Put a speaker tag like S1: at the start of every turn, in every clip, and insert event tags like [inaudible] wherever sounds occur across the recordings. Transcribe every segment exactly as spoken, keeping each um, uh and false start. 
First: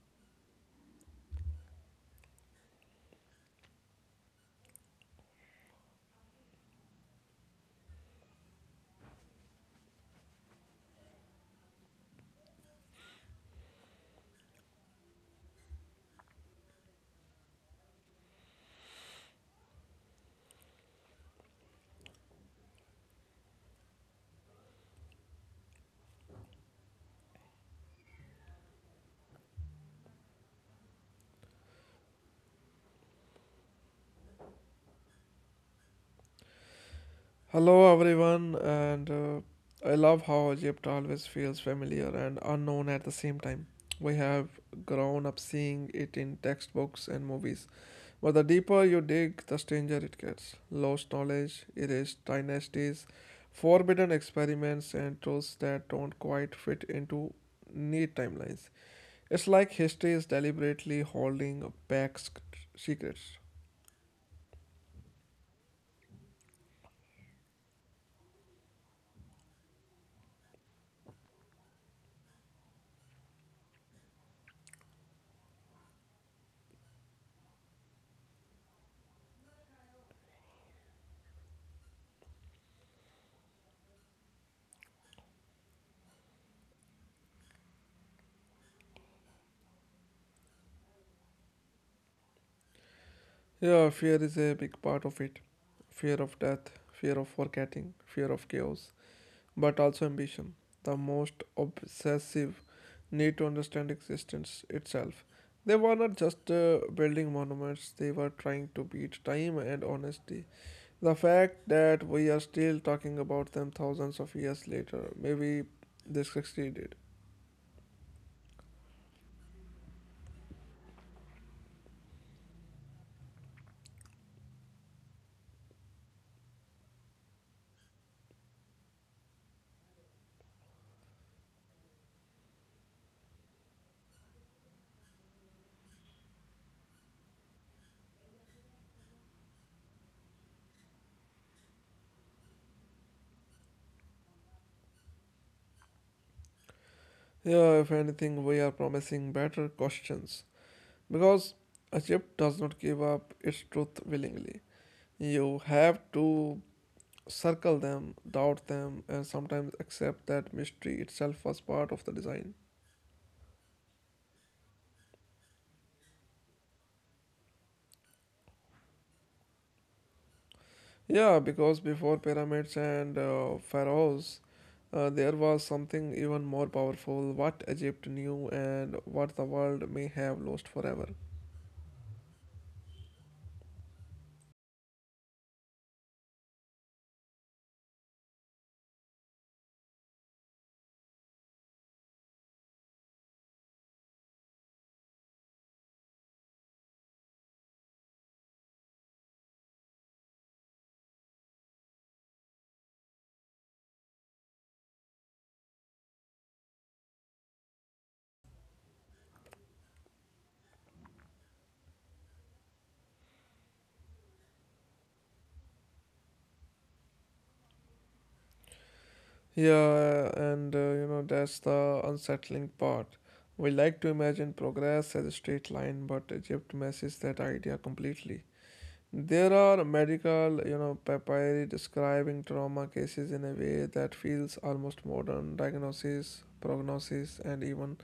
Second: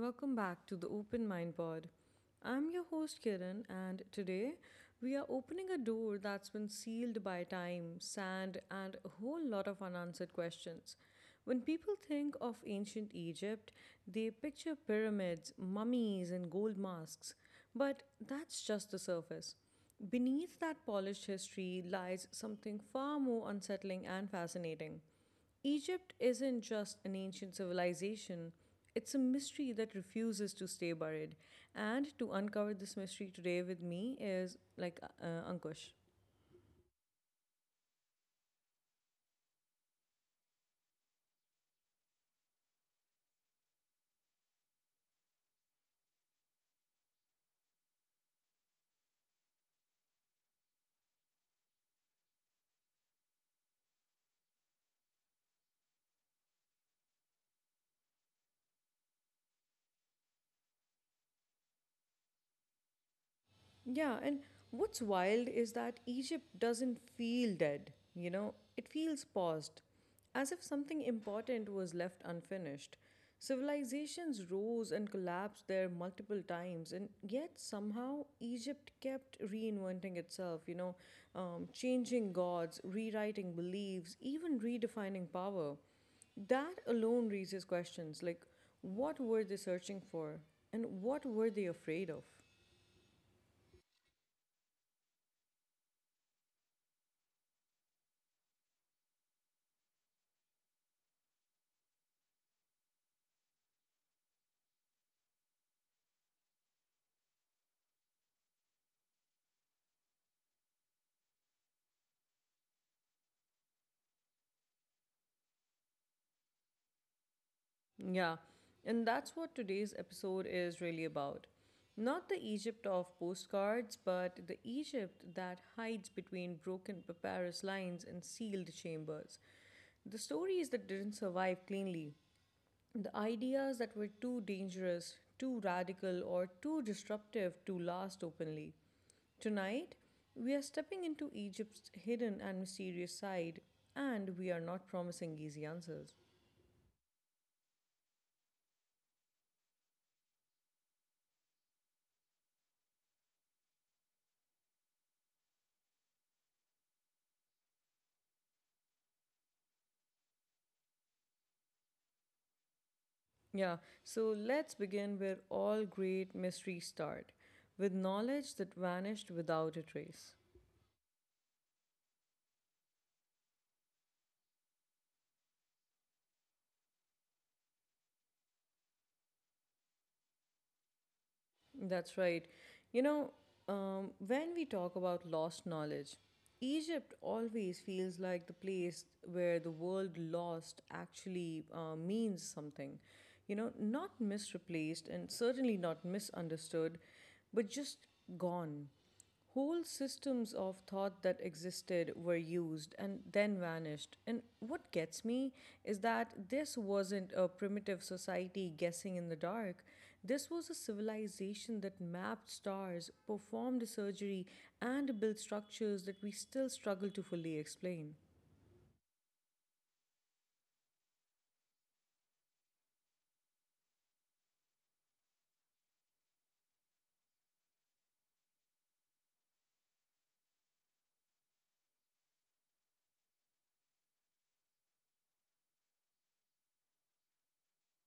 S1: welcome back to the Open Mind Pod. I'm your host Kiran, and today we are opening a door that's been sealed by time, sand, and a whole lot of unanswered questions. When people think of ancient Egypt, they picture pyramids, mummies, and gold masks, but that's just the surface. Beneath that polished history lies something far more unsettling and fascinating. Egypt isn't just an ancient civilization, it's a mystery that refuses to stay buried. And to uncover this mystery today with me is like uh, Ankush.
S2: Hello everyone, and uh, I love how Egypt always feels familiar and unknown at the same time. We have grown up seeing it in textbooks and movies, but the deeper you dig, the stranger it gets. Lost knowledge, erased dynasties, forbidden experiments, and truths that don't quite fit into neat timelines. It's like history is deliberately holding back sc- secrets.
S1: Yeah, and what's wild is that Egypt doesn't feel dead, you know, it feels paused, as if something important was left unfinished. Civilizations rose and collapsed there multiple times, and yet somehow Egypt kept reinventing itself, you know, um, changing gods, rewriting beliefs, even redefining power. That alone raises questions like what were they searching for and what were they afraid of?
S2: Yeah, fear is a big part of it. Fear of death, fear of forgetting, fear of chaos, but also ambition. The most obsessive need to understand existence itself. They were not just uh, building monuments, they were trying to beat time and honesty. The fact that we are still talking about them thousands of years later, maybe they succeeded.
S1: Yeah, and that's what today's episode is really about. Not the Egypt of postcards, but the Egypt that hides between broken papyrus lines and sealed chambers. The stories that didn't survive cleanly, the ideas that were too dangerous, too radical, or too disruptive to last openly. Tonight, we are stepping into Egypt's hidden and mysterious side, and we are not promising easy answers.
S2: Yeah, if anything, we are promising better questions. Because Egypt does not give up its truth willingly. You have to circle them, doubt them, and sometimes accept that mystery itself was part of the design.
S1: Yeah, so let's begin where all great mysteries start with knowledge that vanished without a trace.
S2: Yeah, because before pyramids and uh, pharaohs, uh, there was something even more powerful, what Egypt knew and what the world may have lost forever.
S1: That's right. You know, um, when we talk about lost knowledge, Egypt always feels like the place where the word lost actually uh, means something. You know, not misreplaced and certainly not misunderstood, but just gone. Whole systems of thought that existed were used and then vanished. And what gets me is that this wasn't a primitive society guessing in the dark. This was a civilization that mapped stars, performed surgery, and built structures that we still struggle to fully explain.
S2: Yeah, and uh, you know, that's the unsettling part. We like to imagine progress as a straight line, but Egypt messes that idea completely. There are medical, you know, papyri describing trauma cases in a way that feels almost modern. Diagnosis, prognosis, and even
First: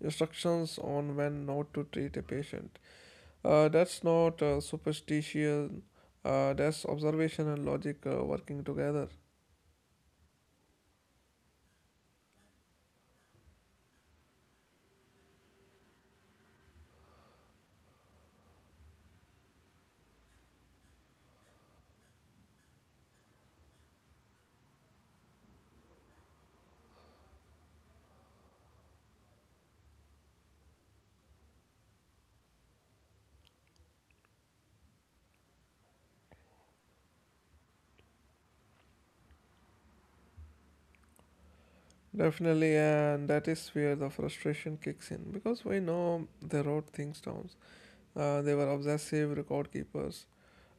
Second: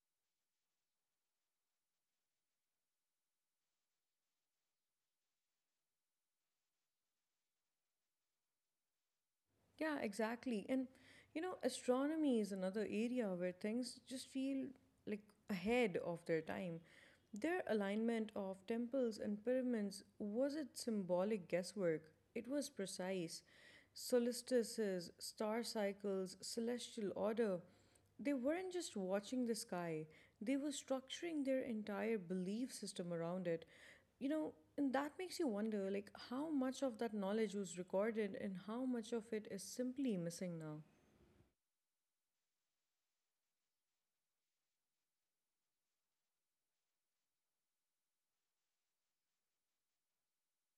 S2: instructions on when not to treat a patient. Uh, that's not uh, superstition. Uh, that's observation and logic uh, working together.
S1: Yeah, exactly. And you know, astronomy is another area where things just feel like ahead of their time. Their alignment of temples and pyramids wasn't symbolic guesswork, it was precise. Solstices, star cycles, celestial order. They weren't just watching the sky, they were structuring their entire belief system around it. You know, and that makes you wonder like how much of that knowledge was recorded and how much of it is simply missing now.
S2: Definitely, and that is where the frustration kicks in because we know they wrote things down. Uh, they were obsessive record keepers.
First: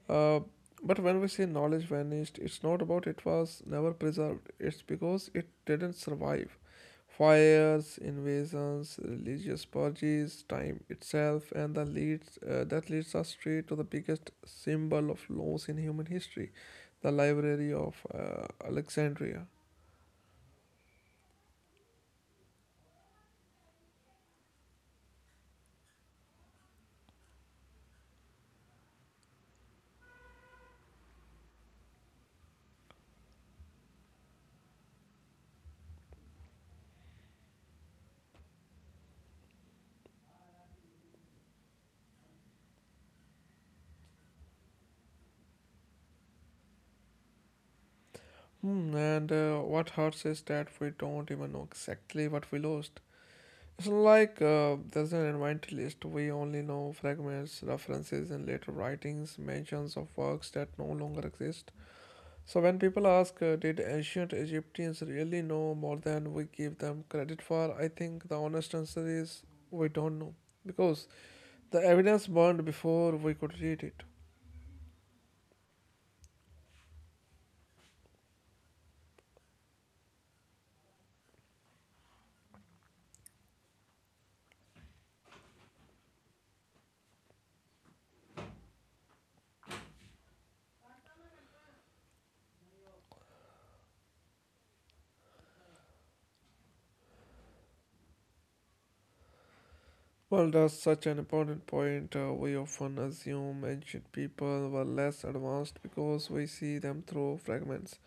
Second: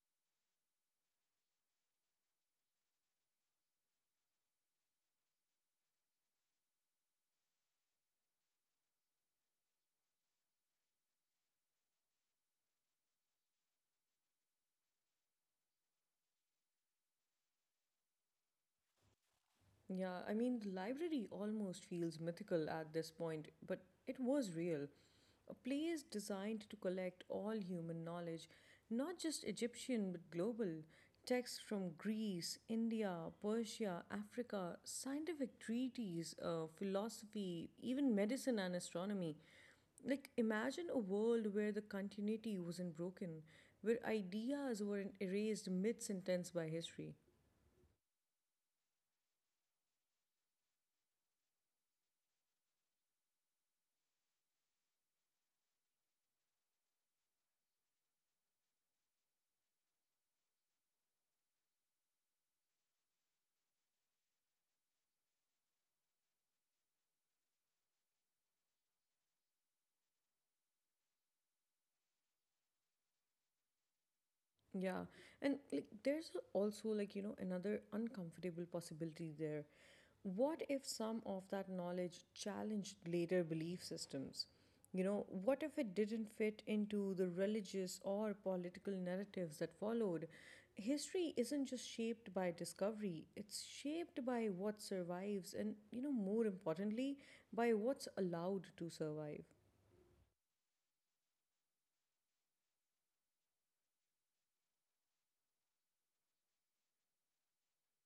S2: Uh, but when we say knowledge vanished, it's not about it was never preserved. It's because it didn't survive. Fires, invasions, religious purges, time itself, and the leads uh, that leads us straight to the biggest symbol of loss in human history, the Library of uh, Alexandria.
S1: Yeah, I mean, the library almost feels mythical at this point, but it was real. A place designed to collect all human knowledge, not just Egyptian, but global. Texts from Greece, India, Persia, Africa, scientific treaties, uh, philosophy, even medicine and astronomy. Like, imagine a world where the continuity wasn't broken, where ideas weren't erased, myths intense by history.
S2: Hmm, and uh, what hurts is that we don't even know exactly what we lost. So, like, uh, there's an invite list. We only know fragments, references, and later writings, mentions of works that no longer exist. So, when people ask, uh, did ancient Egyptians really know more than we give them credit for? I think the honest answer is we don't know because the evidence burned before we could read it.
S1: Yeah, and like there's also like you know another uncomfortable possibility there. What if some of that knowledge challenged later belief systems? You know, what if it didn't fit into the religious or political narratives that followed? History isn't just shaped by discovery, it's shaped by what survives and, you know, more importantly, by what's allowed to survive.
S2: Well, that's such an important point. Uh, we often assume ancient people were less advanced because we see them through fragments.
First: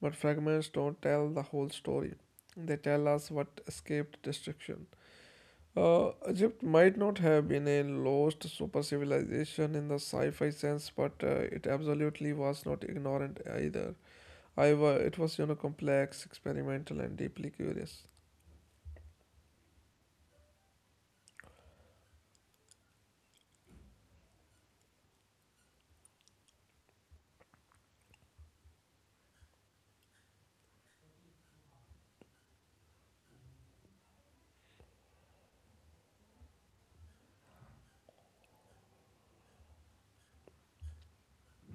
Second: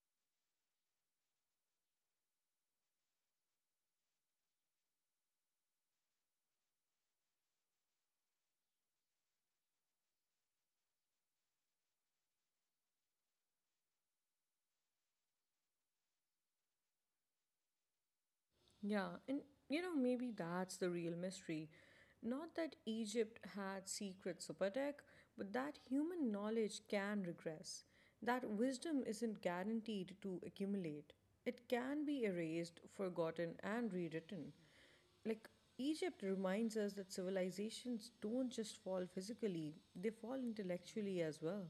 S2: But fragments don't tell the whole story. They tell us what escaped destruction. Uh, Egypt might not have been a lost super civilization in the sci-fi sense, but uh, it absolutely was not ignorant either. However, it was, you know, complex, experimental, and deeply curious.
S1: Yeah, and you know, maybe that's the real mystery. Not that Egypt had secret super tech, but that human knowledge can regress. That wisdom isn't guaranteed to accumulate. It can be erased, forgotten, and rewritten. Like, Egypt reminds us that civilizations don't just fall physically, they fall intellectually as well.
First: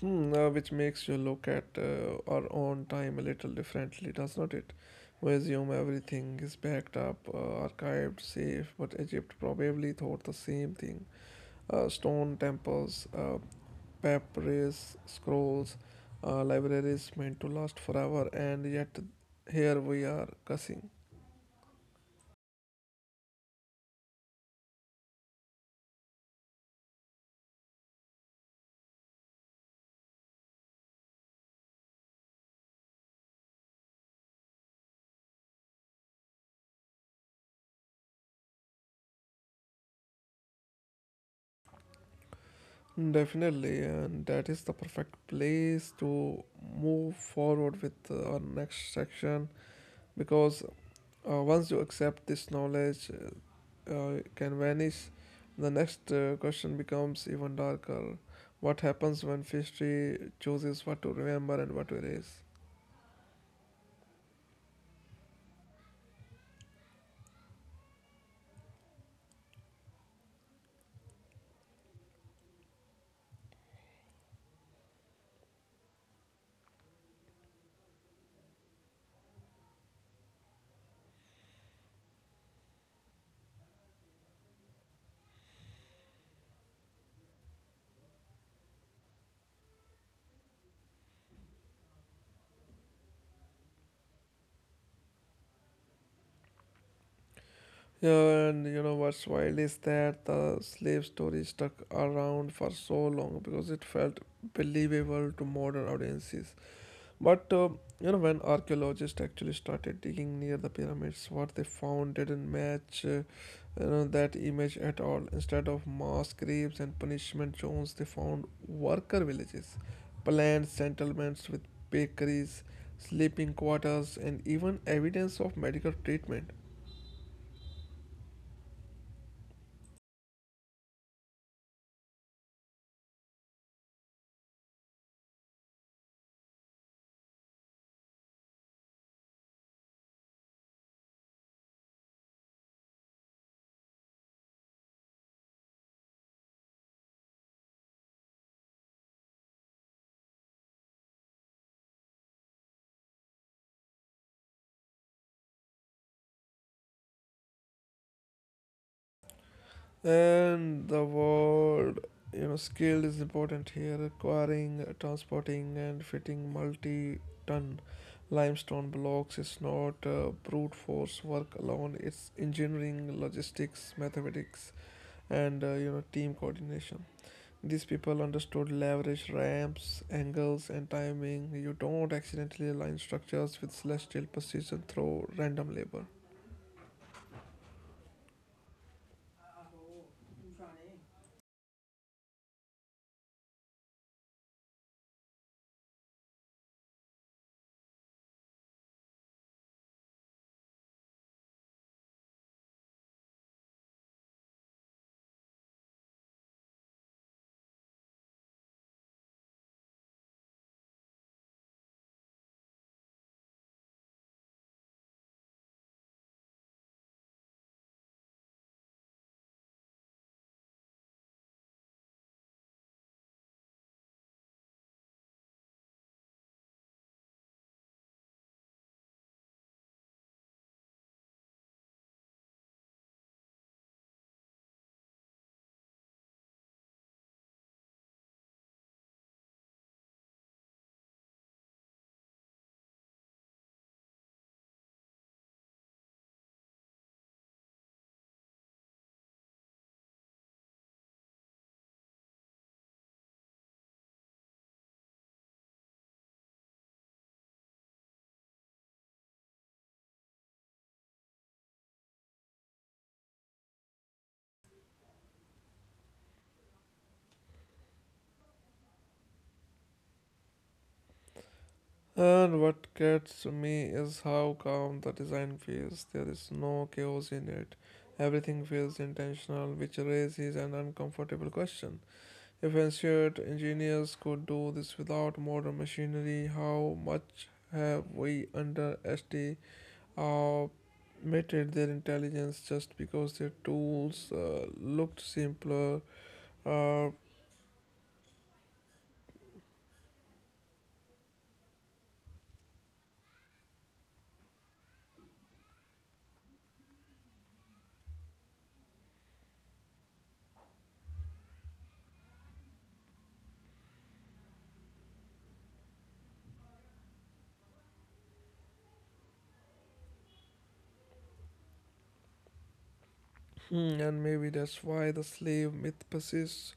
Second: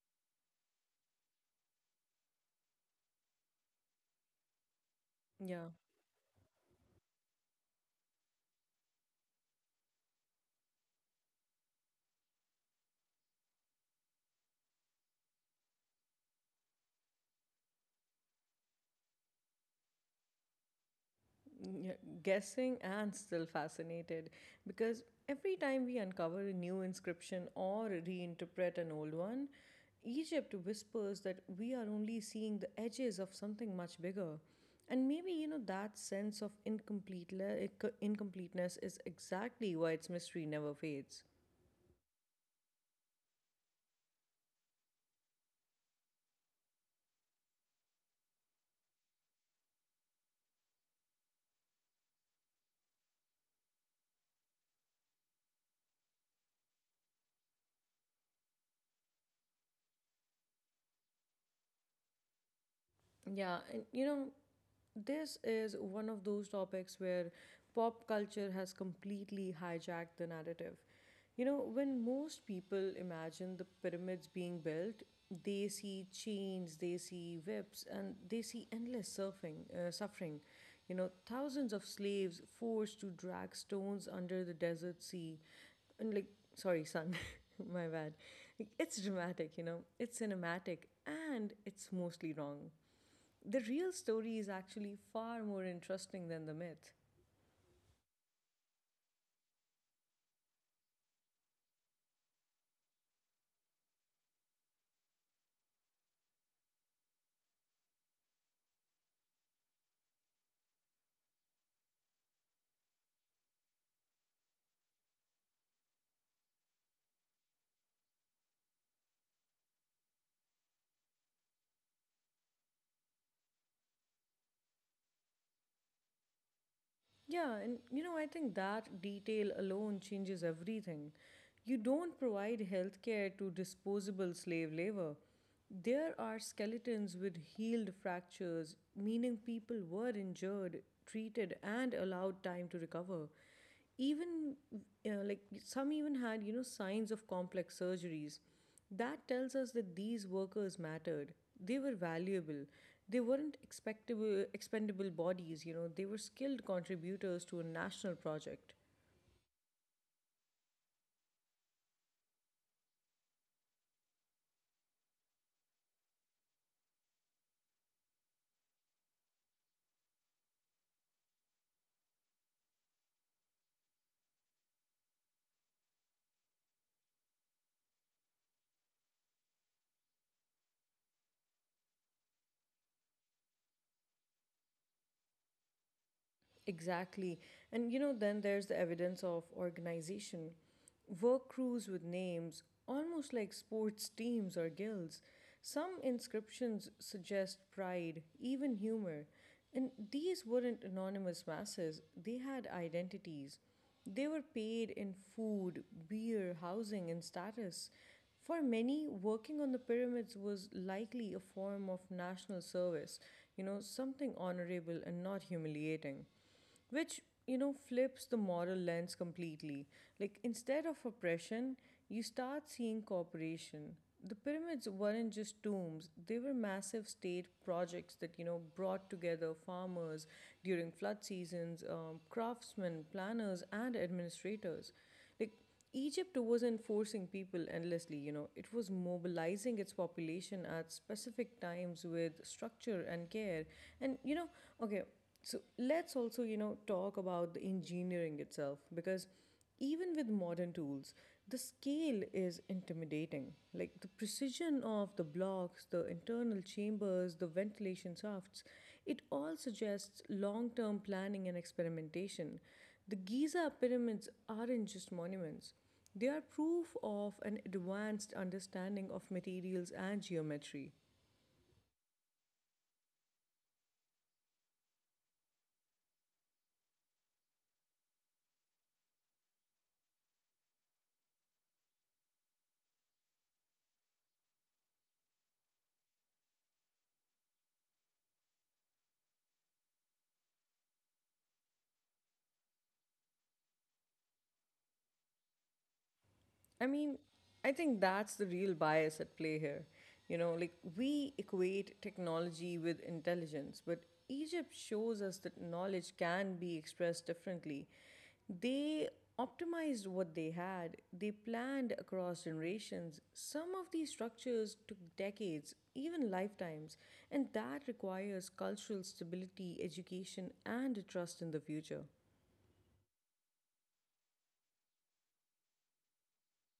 S2: Hmm, uh, which makes you look at uh, our own time a little differently, does not it? We
S1: Yeah.
S2: assume everything is backed up, uh, archived, safe, but Egypt probably thought the same thing. Uh, stone temples, uh, papyrus, scrolls, uh, libraries meant to last forever, and yet here we are cussing.
S1: Yeah, guessing and still fascinated because every time we uncover a new inscription or reinterpret an old one, Egypt whispers that we are only seeing the edges of something much bigger. And maybe, you know, that sense of incomplete like, incompleteness is exactly why its mystery never fades.
S2: Definitely, and that is the perfect place to move forward with uh, our next section because uh, once you accept this knowledge uh, can vanish, the next uh, question becomes even darker. What happens when history chooses what to remember and what to erase?
S1: Yeah, and you know, this is one of those topics where pop culture has completely hijacked the narrative. You know, when most people imagine the pyramids being built, they see chains, they see whips, and they see endless surfing, uh, suffering. You know, thousands of slaves forced to drag stones under the desert sea. And, like, sorry, sun, [laughs] my bad. Like, it's dramatic, you know, it's cinematic, and it's mostly wrong the real story is actually far more interesting than the myth.
S2: Yeah, and you know what's wild is that the slave story stuck around for so long because it felt believable to modern audiences. But uh, you know, when archaeologists actually started digging near the pyramids, what they found didn't match uh, you know, that image at all. Instead of mass graves and punishment zones, they found worker villages, planned settlements with bakeries, sleeping quarters, and even evidence of medical treatment.
S1: Yeah, and you know, I think that detail alone changes everything. You don't provide healthcare to disposable slave labor. There are skeletons with healed fractures, meaning people were injured, treated, and allowed time to recover. Even uh, like some even had, you know, signs of complex surgeries. That tells us that these workers mattered. They were valuable. They weren't expectable, expendable bodies, you know, they were skilled contributors to a national project.
S2: And the word, you know, skill is important here. Acquiring, transporting, and fitting multi ton limestone blocks is not uh, brute force work alone, it's engineering, logistics, mathematics, and uh, you know, team coordination. These people understood leverage ramps, angles, and timing. You don't accidentally align structures with celestial precision through random labor.
S1: Exactly. And you know, then there's the evidence of organization. Work crews with names, almost like sports teams or guilds. Some inscriptions suggest pride, even humor. And these weren't anonymous masses, they had identities. They were paid in food, beer, housing, and status. For many, working on the pyramids was likely a form of national service, you know, something honorable and not humiliating, which, you know, flips the moral lens completely. Like, instead of oppression, you start seeing cooperation. The pyramids weren't just tombs, they were massive state projects that, you know, brought together farmers during flood seasons, um, craftsmen, planners, and administrators. Like, Egypt wasn't forcing people endlessly, you know, it was mobilizing its population at specific times with structure and care. And, you know, okay, so let's also, you know, talk about the engineering itself because even with modern tools, the scale is intimidating. Like the precision of the blocks, the internal chambers, the ventilation shafts, it all suggests long term planning and experimentation. The Giza pyramids aren't just monuments, they are proof of an advanced understanding of materials and geometry.
S2: And what gets me is how calm the design feels. There is no chaos in it. Everything feels intentional, which raises an uncomfortable question. If ancient engineers could do this without modern machinery, how much have we underestimated their intelligence just because their tools uh, looked simpler?
S1: I
S2: Uh,
S1: mean, I think that's the real bias at play here. You know, like we equate technology with intelligence, but Egypt shows us that knowledge can be expressed differently. They optimized what they had, they planned across generations. Some of these structures took decades, even lifetimes, and that requires cultural stability, education, and a trust in the future.
S2: [clears throat] and maybe that's why the slave myth persists.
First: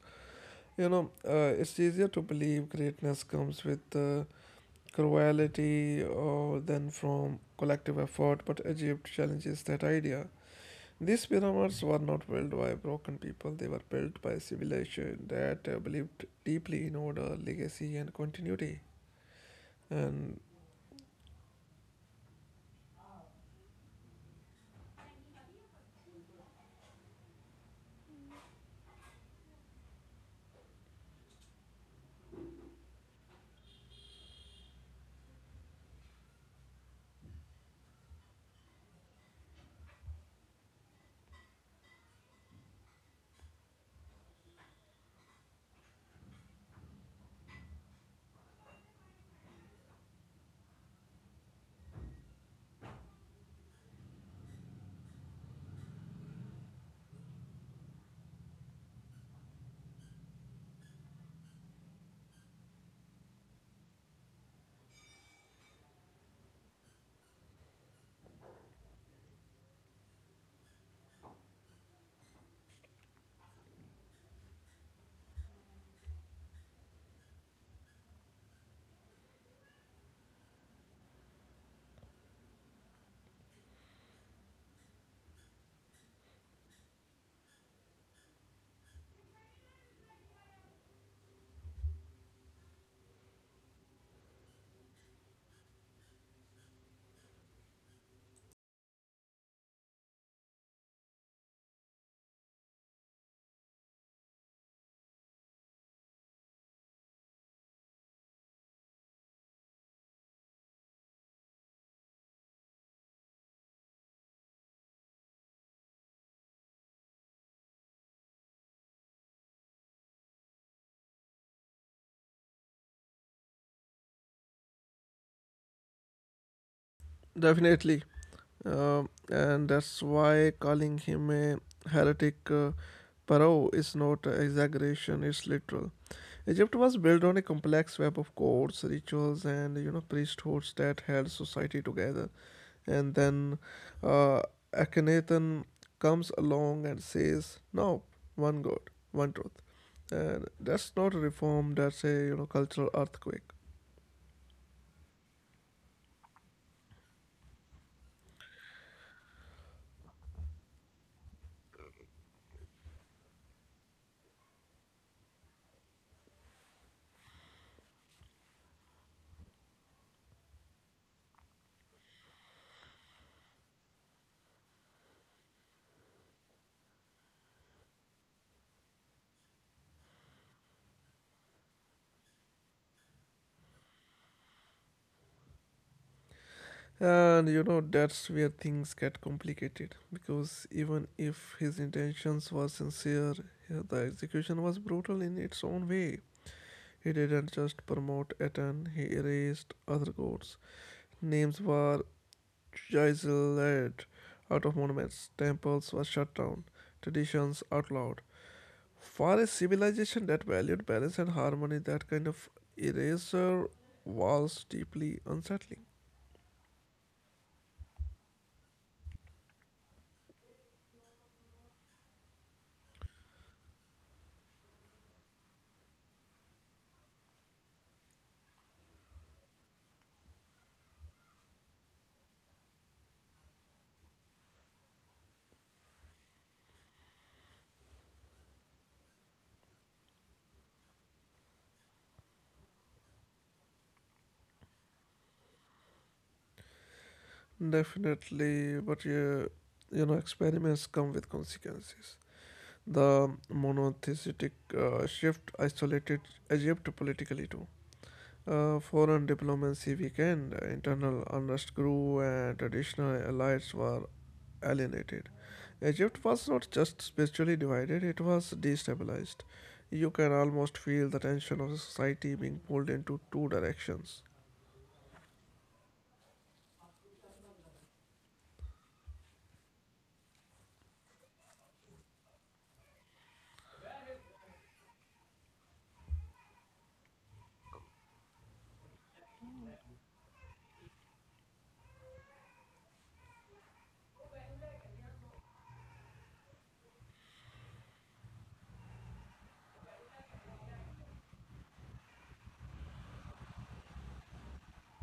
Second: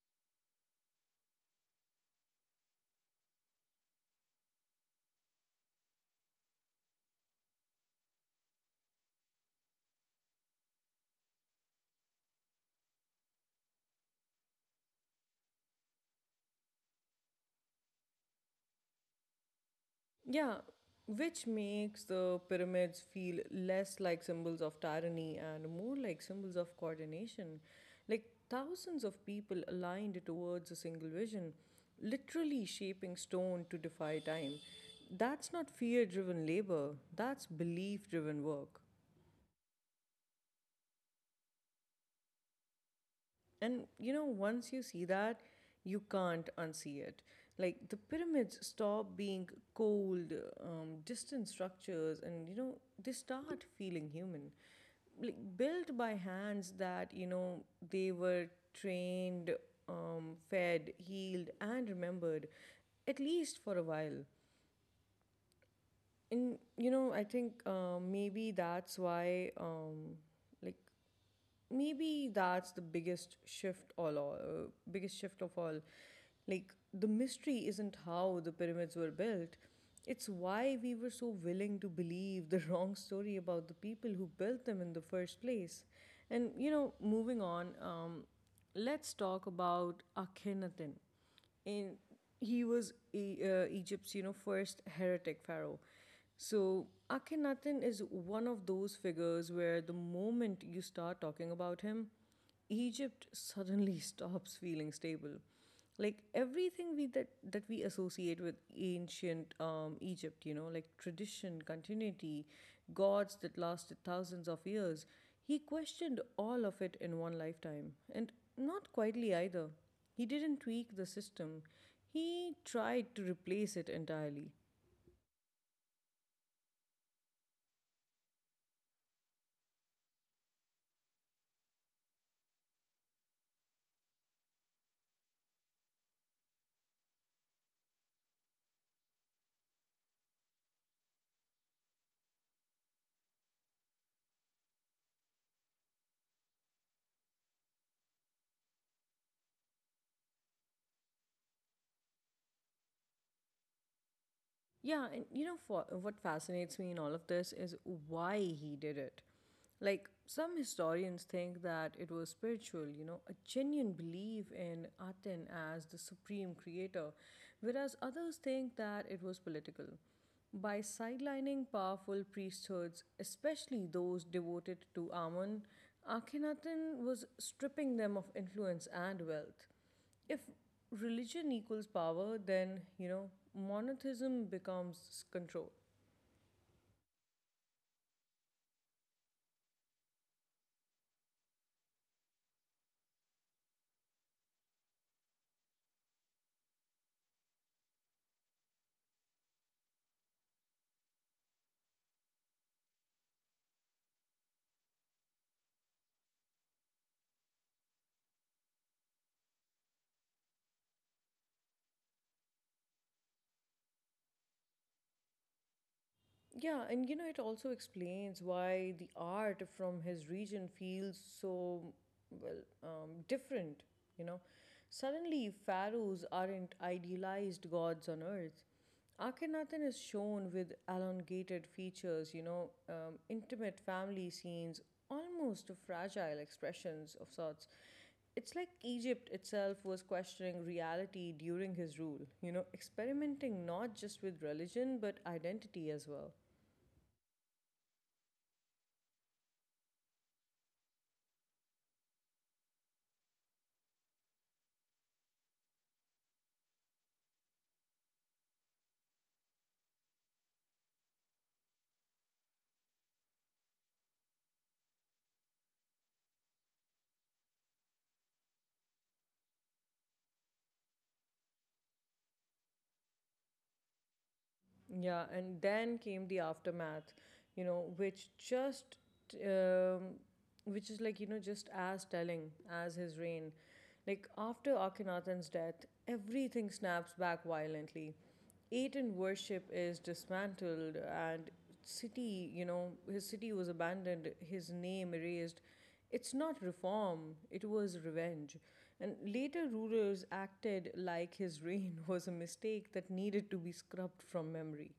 S2: You know, uh, it's easier to believe greatness comes with uh, cruelty or than from collective effort, but Egypt challenges that idea. These pyramids were not built by broken people, they were built by a civilization that uh, believed deeply in order, legacy, and continuity. And
S1: Yeah, which makes the pyramids feel less like symbols of tyranny and more like symbols of coordination. Like thousands of people aligned towards a single vision, literally shaping stone to defy time. That's not fear driven labor, that's belief driven work. And you know, once you see that, you can't unsee it. Like the pyramids stop being cold, um, distant structures, and you know, they start feeling human. Like built by hands that, you know, they were trained, um, fed, healed, and remembered, at least for a while. And you know, I think uh, maybe that's why, um, like, maybe that's the biggest shift all, all biggest shift of all like the mystery isn't how the pyramids were built, it's why we were so willing to believe the [laughs] wrong story about the people who built them in the first place. And you know moving on, um, let's talk about Akhenaten, and he was E- uh, Egypt's, you know, first heretic pharaoh. So Akhenaten is one of those figures where the moment you start talking about him, Egypt suddenly [laughs] stops feeling stable. Like everything we that that we associate with ancient um, Egypt, you know, like tradition, continuity, gods that lasted thousands of years, he questioned all of it in one lifetime, and not quietly either. He didn't tweak the system, he tried to replace it entirely.
S2: definitely, um, and that's why calling him a heretic uh, pharaoh is not an exaggeration, it's literal. Egypt was built on a complex web of courts, rituals, and, you know, priesthoods that held society together. And then uh, Akhenaten comes along and says, "No, one God, one truth." And that's not a reform. That's a, you know, cultural earthquake.
S1: Yeah, and you know for, what fascinates me in all of this is why he did it. Like some historians think that it was spiritual, you know, a genuine belief in Aten as the supreme creator, whereas others think that it was political. By sidelining powerful priesthoods, especially those devoted to Amun, Akhenaten was stripping them of influence and wealth if religion equals power, then you know monotheism becomes control.
S2: And you know that's where things get complicated because even if his intentions were sincere, yeah, the execution was brutal in its own way. He didn't just promote Aten, he erased other gods. Names were chiseled out of monuments. Temples were shut down. Traditions outlawed. For a civilization that valued balance and harmony, that kind of eraser was deeply unsettling.
S1: Yeah, and you know, it also explains why the art from his region feels so, well, um, different, you know. Suddenly, pharaohs aren't idealized gods on earth. Akhenaten is shown with elongated features, you know, um, intimate family scenes, almost fragile expressions of sorts. It's like Egypt itself was questioning reality during his rule, you know, experimenting not just with religion but identity as well.
S2: Definitely, but yeah, you know, experiments come with consequences. The monotheistic uh, shift isolated Egypt politically too. Uh, foreign diplomacy weakened, internal unrest grew, and traditional allies were alienated. Egypt was not just spiritually divided, it was destabilized. You can almost feel the tension of society being pulled into two directions.
S1: Yeah, and then came the aftermath, you know, which just, um, which is like, you know, just as telling as his reign. Like after Akhenaten's death, everything snaps back violently. Aten worship is dismantled and city, you know, his city was abandoned, his name erased. It's not reform, it was revenge. And later rulers acted like his reign [laughs] was a mistake that needed to be scrubbed from memory.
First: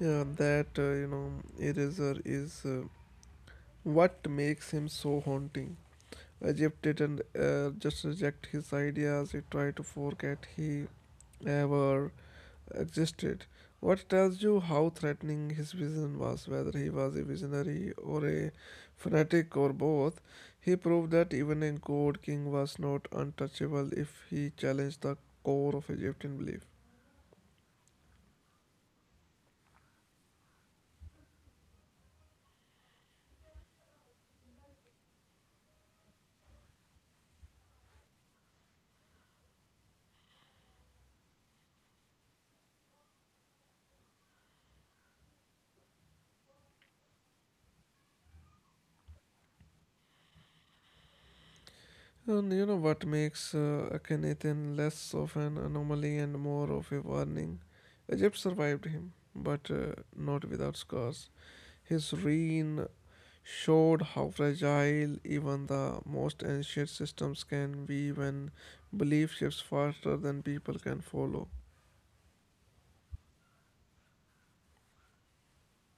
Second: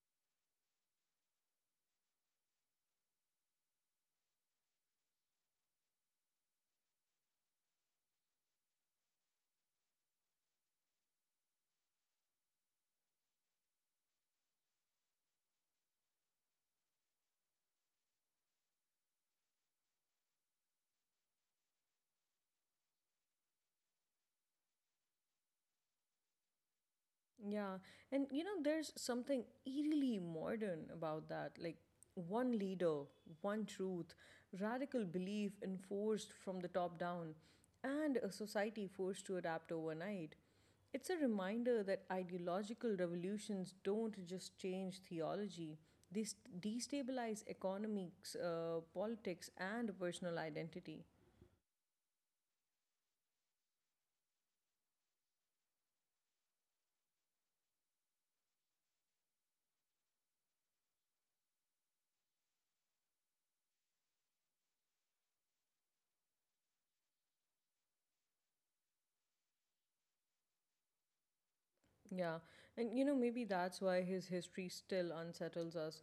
S2: Yeah, that, uh, you know, eraser is uh, what makes him so haunting. Egypt didn't uh, just reject his ideas, it tried to forget he ever existed. What tells you how threatening his vision was, whether he was a visionary or a fanatic or both. He proved that even a god king was not untouchable if he challenged the core of Egyptian belief.
S1: Yeah. And you know, there's something eerily modern about that. Like one leader, one truth, radical belief enforced from the top down, and a society forced to adapt overnight. It's a reminder that ideological revolutions don't just change theology, they s- destabilize economics, uh, politics, and personal identity.
S2: And you know what makes uh, Akhenaten less of an anomaly and more of a warning? Egypt survived him, but uh, not without scars. His reign showed how fragile even the most ancient systems can be when belief shifts faster than people can follow.
S1: Yeah, and you know, maybe that's why his history still unsettles us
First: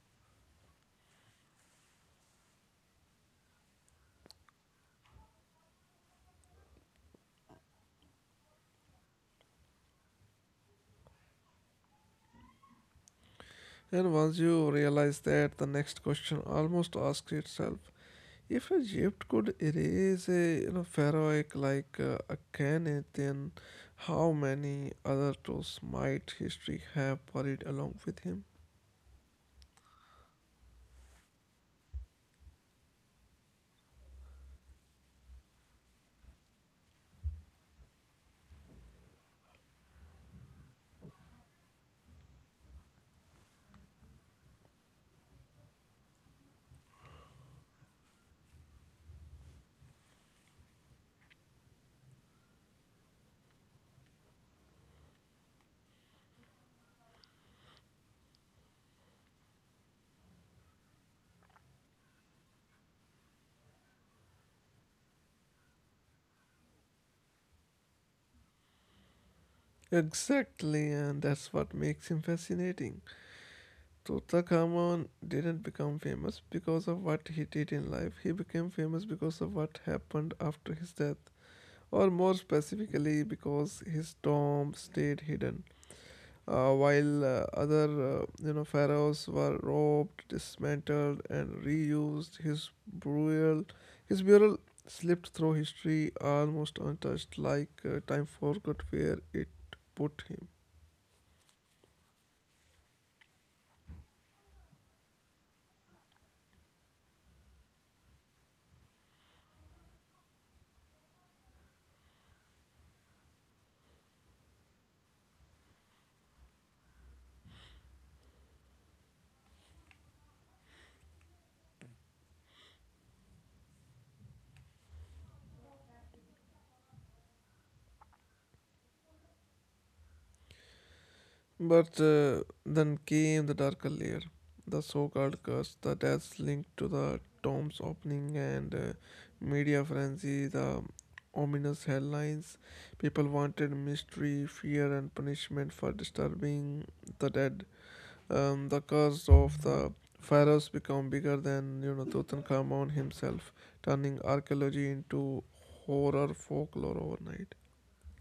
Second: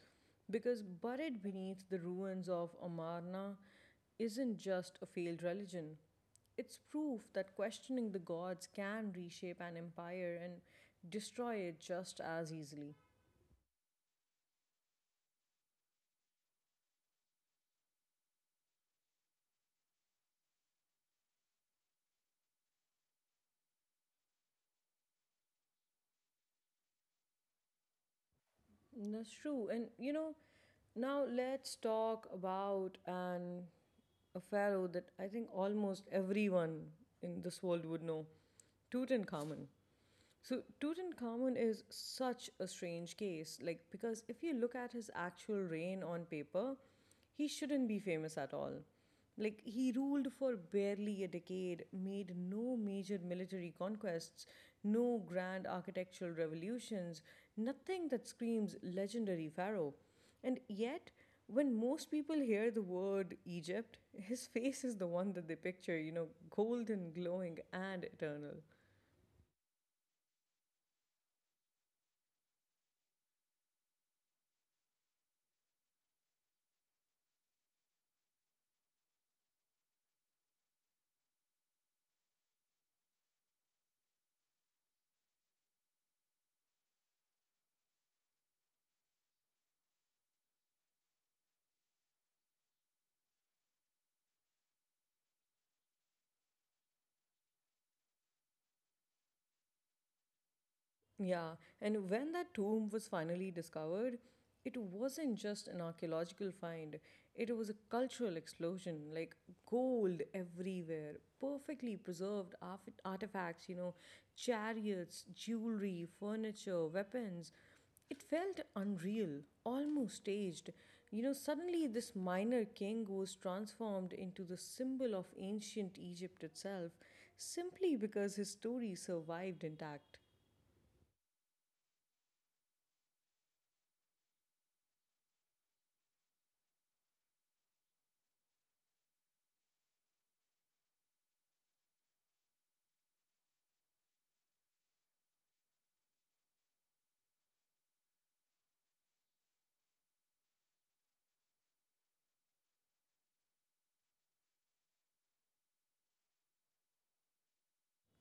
S1: because buried beneath the ruins of Amarna isn't just a failed religion, it's proof that questioning the gods can reshape an empire and destroy it just as easily.
S2: And once you realize that, the next question almost asks itself, if Egypt could erase a, you know, pharaohic like uh, Akhenaten, then how many other tools might history have buried along with him?
S1: That's true, and you know, now let's talk about an a pharaoh that I think almost everyone in this world would know, Tutankhamun. So Tutankhamun is such a strange case, like because if you look at his actual reign on paper, he shouldn't be famous at all. Like he ruled for barely a decade, made no major military conquests, no grand architectural revolutions, nothing that screams legendary pharaoh. And yet, when most people hear the word Egypt, his [laughs] face is the one that they picture, you know, golden, glowing, and eternal.
S2: Exactly, and that's what makes him fascinating. Tutankhamun didn't become famous because of what he did in life, he became famous because of what happened after his death, or more specifically, because his tomb stayed hidden. Uh, while uh, other uh, you know pharaohs were robbed, dismantled, and reused, his burial his burial slipped through history almost untouched, like uh, time forgot where it put him.
S1: Yeah, and when that tomb was finally discovered, it wasn't just an archaeological find, it was a cultural explosion, like gold everywhere, perfectly preserved arf- artifacts, you know, chariots, jewelry, furniture, weapons. It felt unreal, almost staged. You know, suddenly this minor king was transformed into the symbol of ancient Egypt itself simply because his story survived intact.
S2: But uh, then came the darker layer, the so called curse, the deaths linked to the tomb's opening and uh, media frenzy, the um, ominous headlines. People wanted mystery, fear, and punishment for disturbing the dead. Um, the curse of the pharaohs became bigger than, you know, Tutankhamun himself, turning archaeology into horror folklore overnight.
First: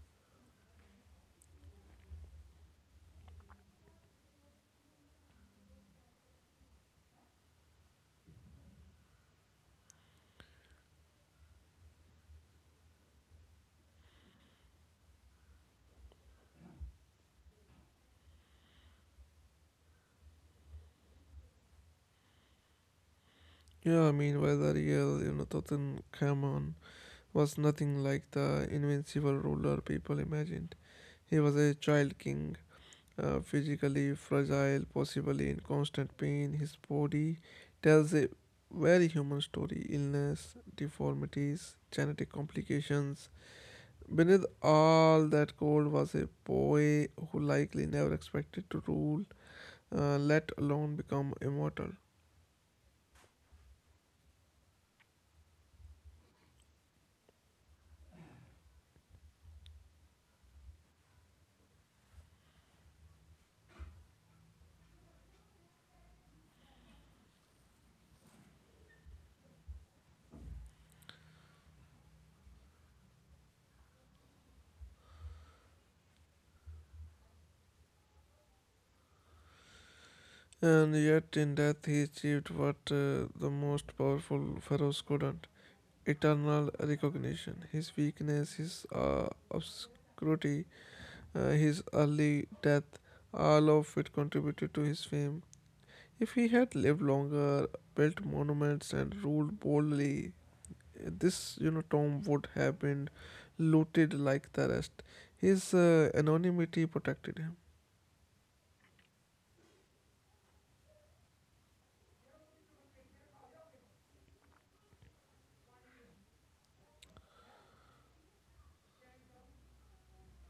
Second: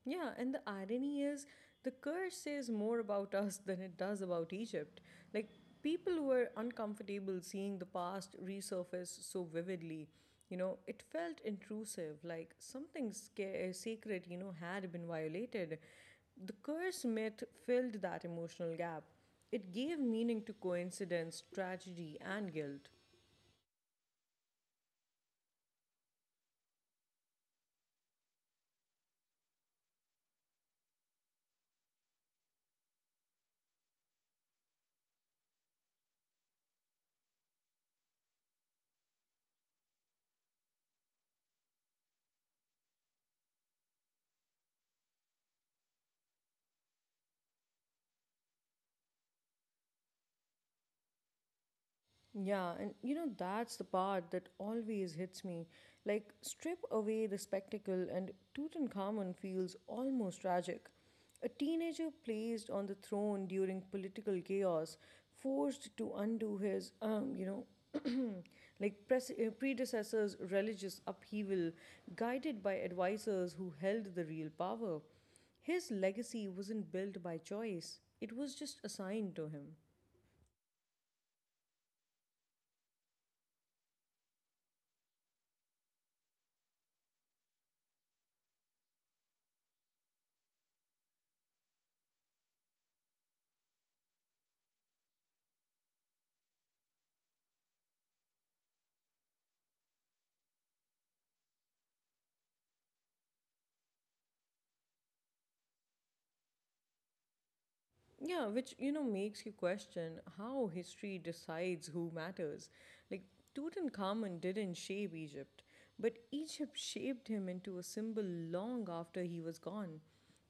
S1: Yeah, and the irony is the curse says more about us than it does about Egypt. Like, people were uncomfortable seeing the past resurface so vividly. You know, it felt intrusive, like something sca- sacred, you know, had been violated. The curse myth filled that emotional gap. It gave meaning to coincidence, tragedy, and guilt.
S2: Yeah, meanwhile the real, you know, Tutankhamun was nothing like the invincible ruler people imagined. He was a child king, uh, physically fragile, possibly in constant pain. His body tells a very human story, illness, deformities, genetic complications. Beneath all that cold was a boy who likely never expected to rule, uh, let alone become immortal.
S1: Yeah, and you know, that's the part that always hits me. Like, strip away the spectacle, and Tutankhamun feels almost tragic. A teenager placed on the throne during political chaos, forced to undo his, um, you know, [clears throat] like pres- uh, predecessor's religious upheaval, guided by advisors who held the real power. His legacy wasn't built by choice, it was just assigned to him.
S2: And yet, in death, he achieved what uh, the most powerful pharaohs couldn't. Eternal recognition. His weakness, his uh, obscurity, uh, his early death, all of it contributed to his fame. If he had lived longer, built monuments, and ruled boldly, this, you know, tomb would have been looted like the rest. His uh, anonymity protected him.
S1: Yeah, which you know makes you question how history decides who matters. Like, Tutankhamun didn't shape Egypt, but Egypt shaped him into a symbol long after he was gone.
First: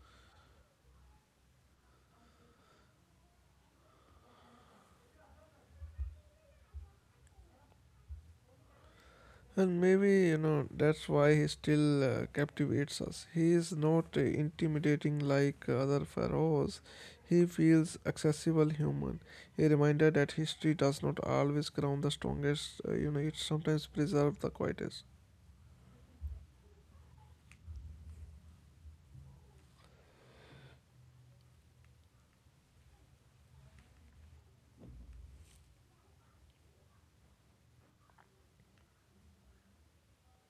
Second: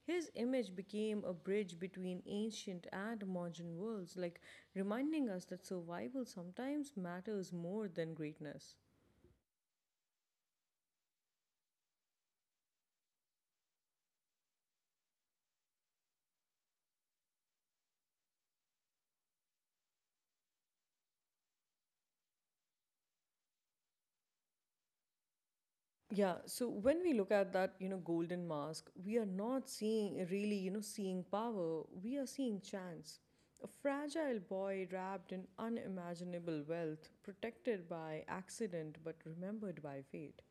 S1: His image became a bridge between ancient and modern worlds, like reminding us that survival sometimes matters more than greatness.
S2: And maybe, you know, that's why he still uh, captivates us. He is not uh, intimidating like other pharaohs. He feels accessible, human. A reminder that history does not always crown the strongest, uh, you know, it sometimes preserves the quietest.
S1: Yeah, so when we look at that, you know, golden mask, we are not seeing really, you know, seeing power. We are seeing chance. A fragile boy wrapped in unimaginable wealth, protected by accident but remembered by fate.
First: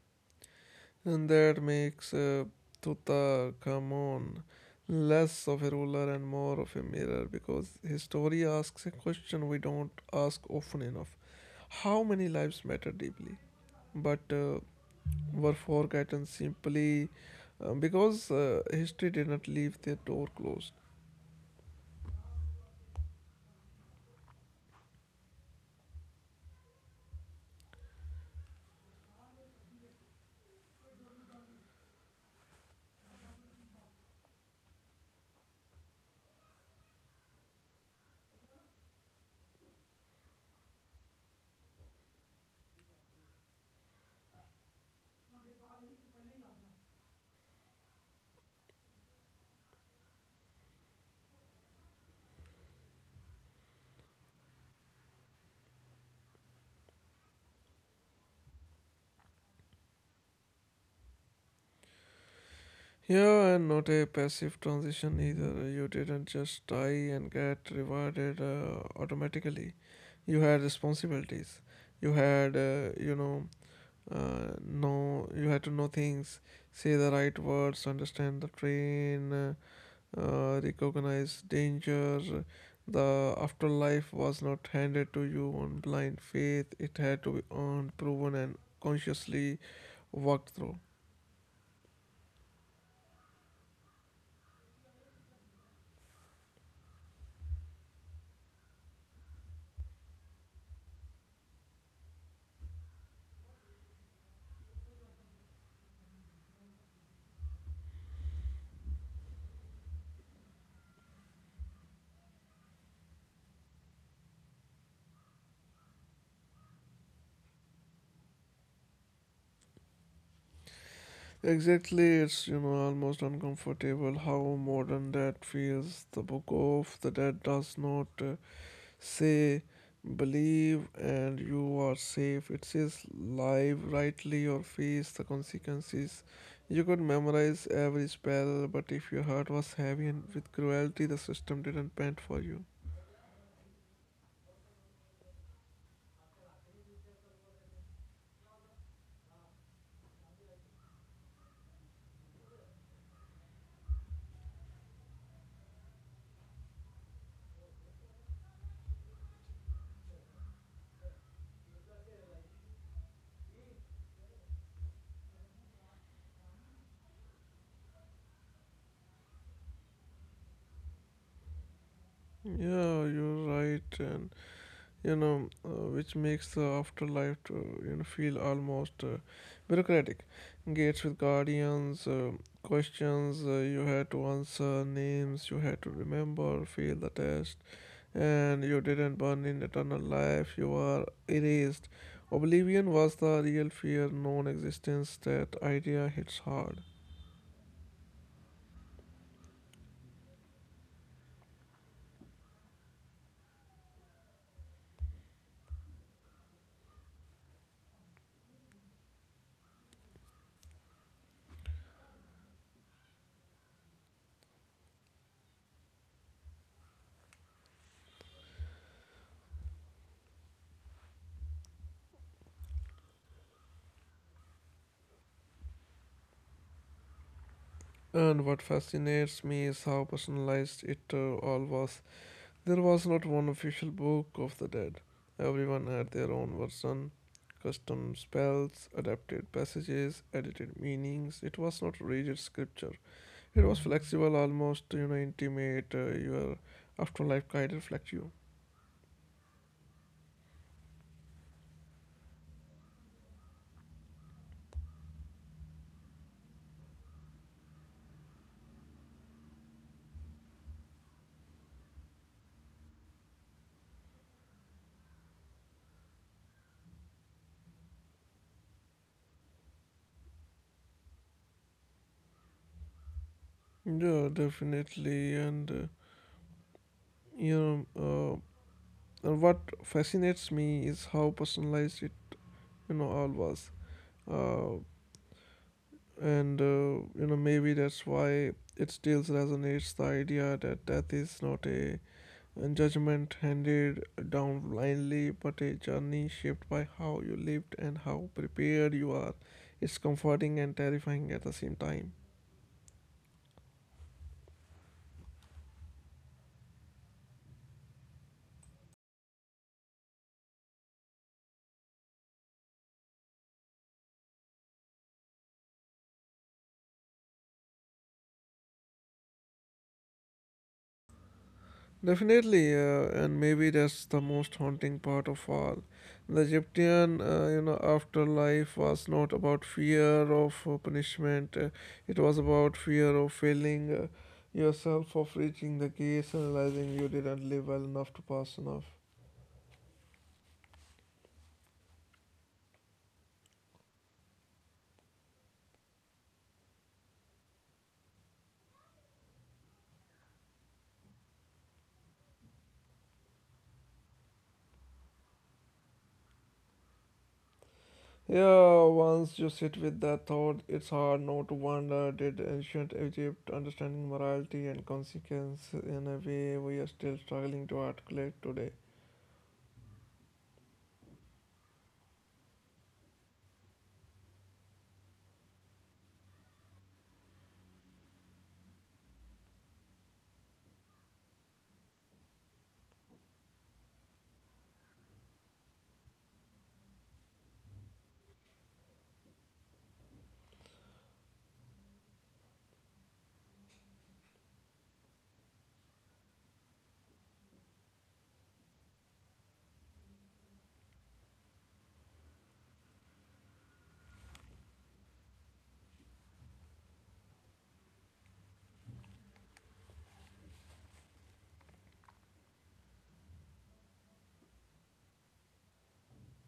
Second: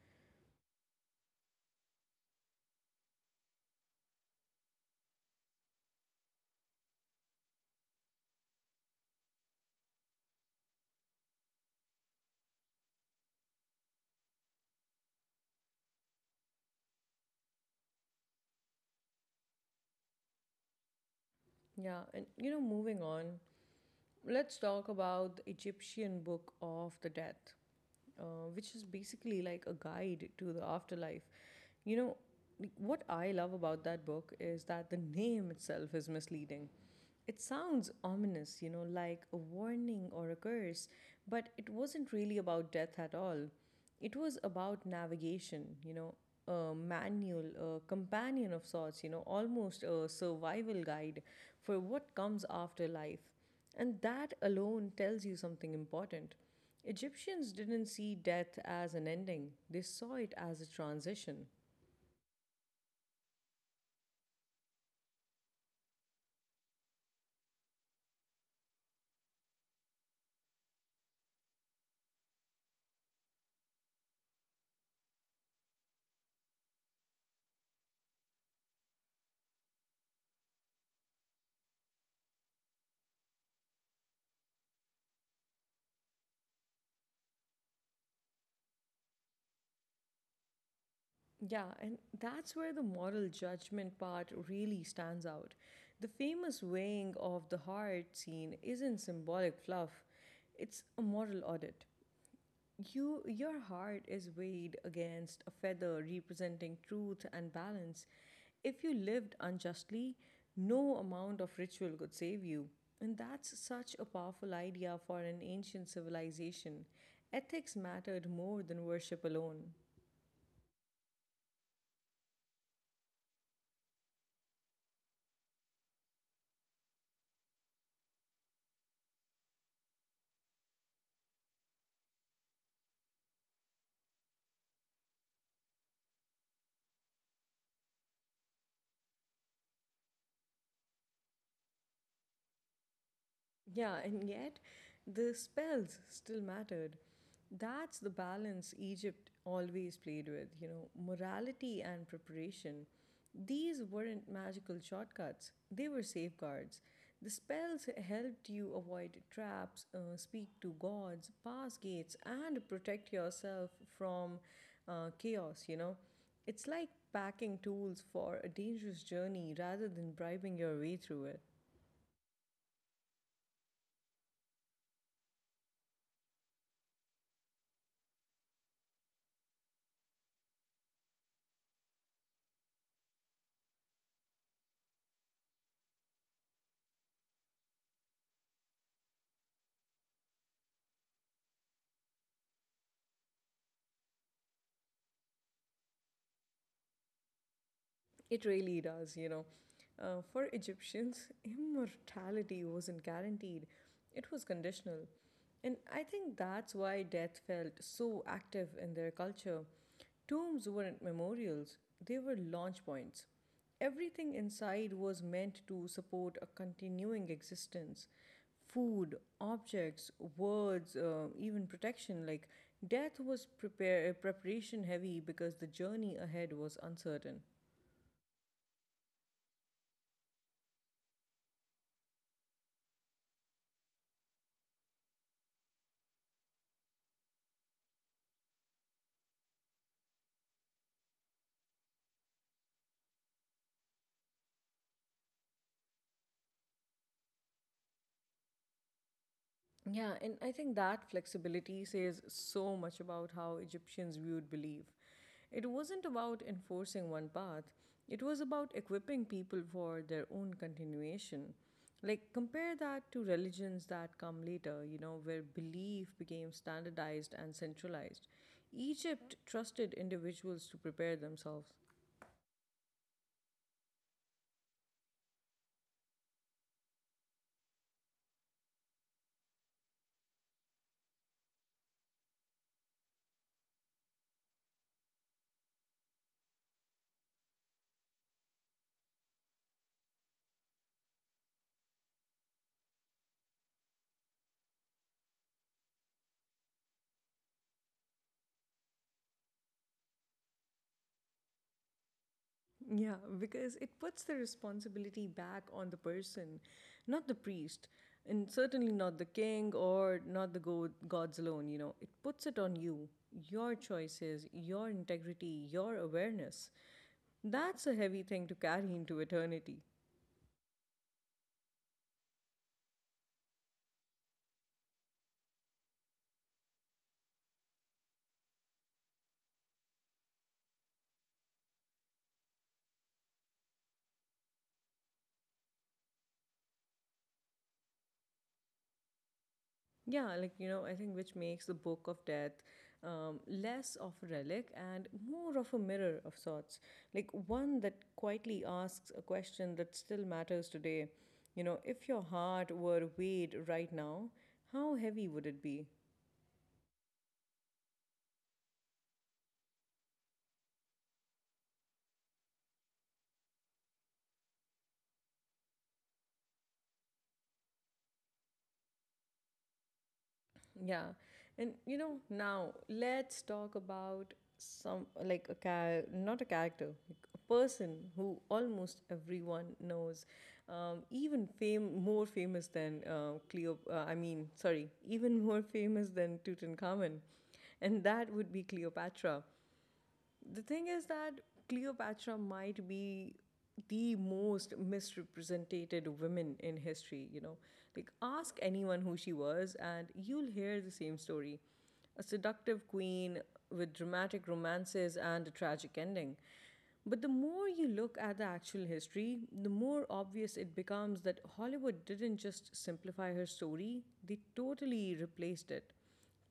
S2: And that makes uh, Tutankhamun less of a ruler and more of a mirror because his story asks a question we don't ask often enough. How many lives matter deeply? But uh, were forgotten simply uh, because uh, history did not leave their door closed.
S1: Yeah, and you know, moving on, let's talk about the Egyptian Book of the Death, uh, which is basically like a guide to the afterlife. You know, like, what I love about that book is that the name itself is misleading. It sounds ominous, you know, like a warning or a curse, but it wasn't really about death at all. It was about navigation, you know, a manual, a companion of sorts, you know, almost a survival guide for what comes after life. And that alone tells you something important. Egyptians didn't see death as an ending, they saw it as a transition.
S2: Yeah, and not a passive transition either. You didn't just die and get rewarded uh, automatically. You had responsibilities. You had, uh, you know, uh, know you had to know things, say the right words, understand the train, uh, uh, recognize danger. The afterlife was not handed to you on blind faith, it had to be earned, proven, and consciously walked through.
S1: Yeah, and that's where the moral judgment part really stands out. The famous weighing of the heart scene isn't symbolic fluff, it's a moral audit. You, your heart is weighed against a feather representing truth and balance. If you lived unjustly, no amount of ritual could save you. And that's such a powerful idea for an ancient civilization. Ethics mattered more than worship alone.
S2: Exactly, it's, you know, almost uncomfortable how modern that feels. The Book of the Dead does not uh, say, believe and you are safe. It says, live rightly or face the consequences. You could memorize every spell, but if your heart was heavy and with cruelty, the system didn't bend for you.
S1: Yeah, and yet the spells still mattered. That's the balance Egypt always played with, you know, morality and preparation. These weren't magical shortcuts, they were safeguards. The spells helped you avoid traps, uh, speak to gods, pass gates, and protect yourself from uh, chaos, you know. It's like packing tools for a dangerous journey rather than bribing your way through it.
S2: Yeah, you're right, and you know, uh, which makes the afterlife to, you know feel almost uh, bureaucratic. Gates with guardians, uh, questions uh, you had to answer, names you had to remember, fail the test. And you didn't burn in eternal life, you are erased. Oblivion was the real fear, non existence. That idea hits hard.
S1: It really does, you know. Uh, for Egyptians, immortality wasn't guaranteed, it was conditional. And I think that's why death felt so active in their culture. Tombs weren't memorials, they were launch points. Everything inside was meant to support a continuing existence, food, objects, words, uh, even protection. Like death was prepare, preparation heavy because the journey ahead was uncertain.
S2: And what fascinates me is how personalized it uh, all was. There was not one official book of the dead, everyone had their own version. Custom spells, adapted passages, edited meanings. It was not rigid scripture. It was flexible, almost you know, intimate. Uh, your afterlife guide reflects you.
S1: Yeah, and I think that flexibility says so much about how Egyptians viewed belief. It wasn't about enforcing one path, it was about equipping people for their own continuation. Like, compare that to religions that come later, you know, where belief became standardized and centralized. Egypt trusted individuals to prepare themselves.
S2: Yeah, definitely. And uh, you know, uh, and what fascinates me is how personalized it, you know, all was. Uh, and uh, you know, Maybe that's why it still resonates the idea that death is not a, a judgment handed down blindly, but a journey shaped by how you lived and how prepared you are. It's comforting and terrifying at the same time.
S1: Yeah, because it puts the responsibility back on the person, not the priest, and certainly not the king or not the go- gods alone. You know, it puts it on you, your choices, your integrity, your awareness. That's a heavy thing to carry into eternity.
S2: Definitely, uh, and maybe that's the most haunting part of all. The Egyptian, uh, you know, afterlife was not about fear of uh, punishment. Uh, it was about fear of failing uh, yourself, of reaching the gates, and realizing you didn't live well enough to pass enough.
S1: Yeah, like, you know, I think which makes the Book of Death um, less of a relic and more of a mirror of sorts. Like one that quietly asks a question that still matters today. You know, if your heart were weighed right now, how heavy would it be?
S2: Yeah, once you sit with that thought, it's hard not to wonder did ancient Egypt understanding morality and consequence in a way we are still struggling to articulate today.
S1: Yeah. And you know, now let's talk about some like a char- not a character, like a person who almost everyone knows, um, even fame more famous than uh, Cleo. Uh, I mean, sorry, even more [laughs] famous than Tutankhamun, and that would be Cleopatra. The thing is that Cleopatra might be the most misrepresented woman in history, you know. Like, ask anyone who she was, and you'll hear the same story. A seductive queen with dramatic romances and a tragic ending. But the more you look at the actual history, the more obvious it becomes that Hollywood didn't just simplify her story, they totally replaced it.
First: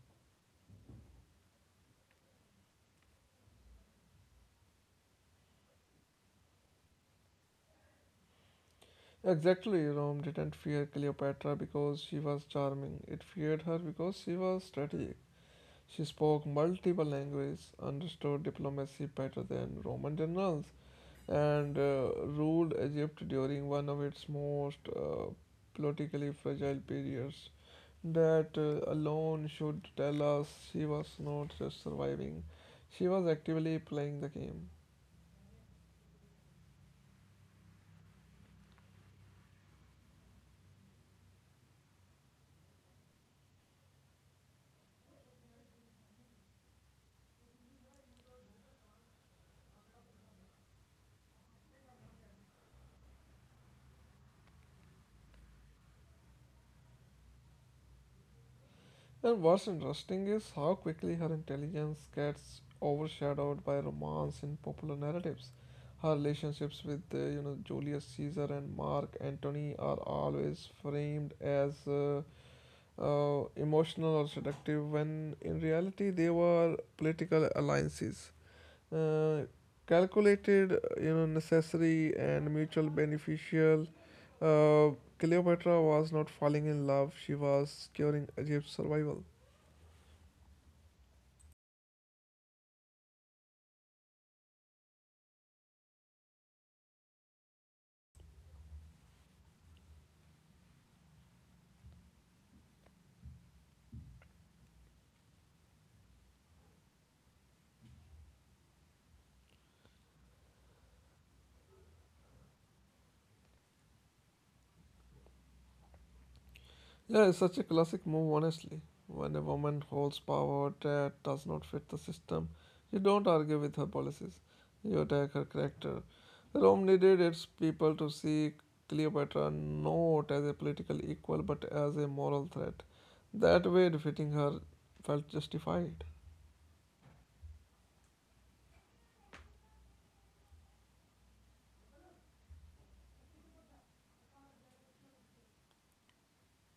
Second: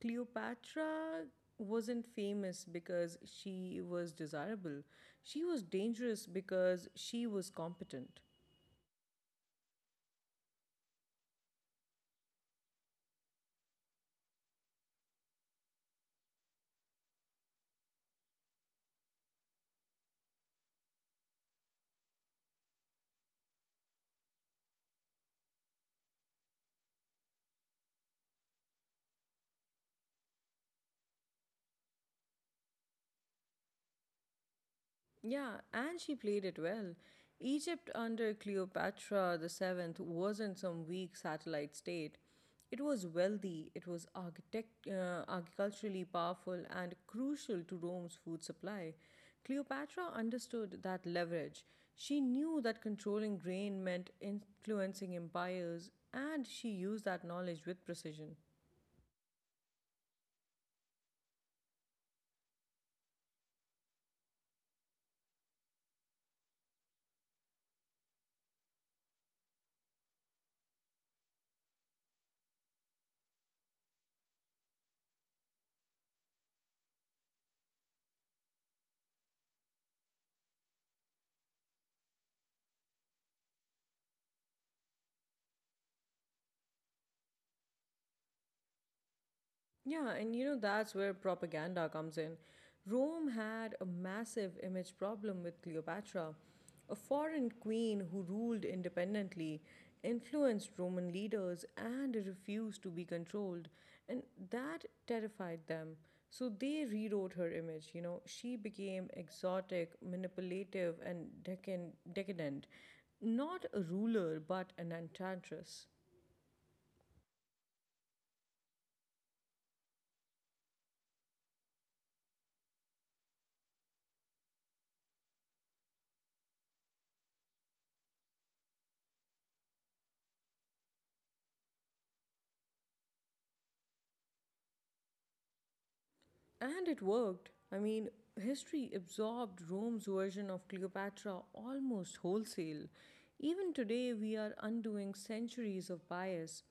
S1: Cleopatra wasn't famous because she was desirable. She was dangerous because she was competent.
S2: Exactly, Rome didn't fear Cleopatra because she was charming. It feared her because she was strategic. She spoke multiple languages, understood diplomacy better than Roman generals, and uh, ruled Egypt during one of its most uh, politically fragile periods. That uh, alone should tell us she was not just surviving, she was actively playing the game.
S1: Yeah, and she played it well. Egypt under Cleopatra seven wasn't some weak satellite state. It was wealthy, it was architect, uh, agriculturally powerful, and crucial to Rome's food supply. Cleopatra understood that leverage. She knew that controlling grain meant influencing empires, and she used that knowledge with precision.
S2: And what's interesting is how quickly her intelligence gets overshadowed by romance in popular narratives. Her relationships with uh, you know Julius Caesar and Mark Antony are always framed as uh, uh, emotional or seductive, when in reality they were political alliances, uh, calculated, uh, you know, necessary and mutual beneficial. Uh, Cleopatra was not falling in love; she was securing Egypt's survival.
S1: Yeah, and you know, that's where propaganda comes in. Rome had a massive image problem with Cleopatra, a foreign queen who ruled independently, influenced Roman leaders, and refused to be controlled. And that terrified them. So they rewrote her image. You know, she became exotic, manipulative, and decan- decadent. Not a ruler, but an enchantress.
S2: Yeah, it's such a classic move, honestly. When a woman holds power that does not fit the system, you don't argue with her policies, you attack her character. Rome needed its people to see Cleopatra not as a political equal but as a moral threat. That way, defeating her felt justified.
S1: And it worked. I mean, history absorbed Rome's version of Cleopatra almost wholesale. Even today, we are undoing centuries of bias.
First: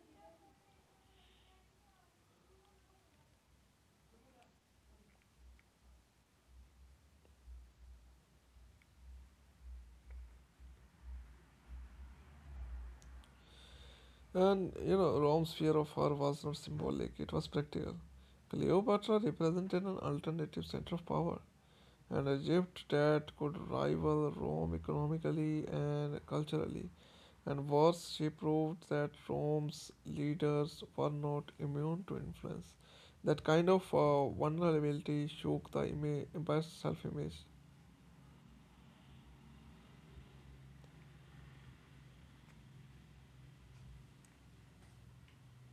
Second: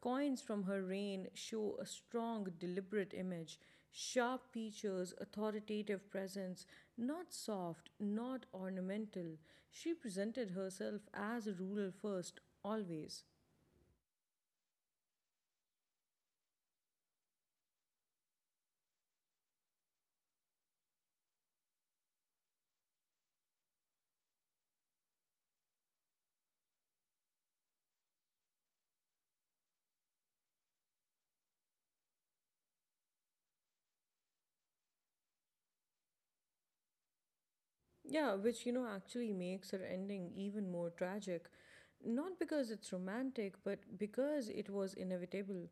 S1: Coins from her reign show a strong, deliberate image, sharp features, authoritative presence, not soft, not ornamental. She presented herself as a ruler first, always.
S2: And you know, Rome's fear of her was not symbolic, it was practical. Cleopatra represented an alternative center of power, and Egypt that could rival Rome economically and culturally. And worse, she proved that Rome's leaders were not immune to influence. That kind of uh, vulnerability shook the ima- empire's self image.
S1: Yeah, which you know actually makes her ending even more tragic. Not because it's romantic, but because it was inevitable.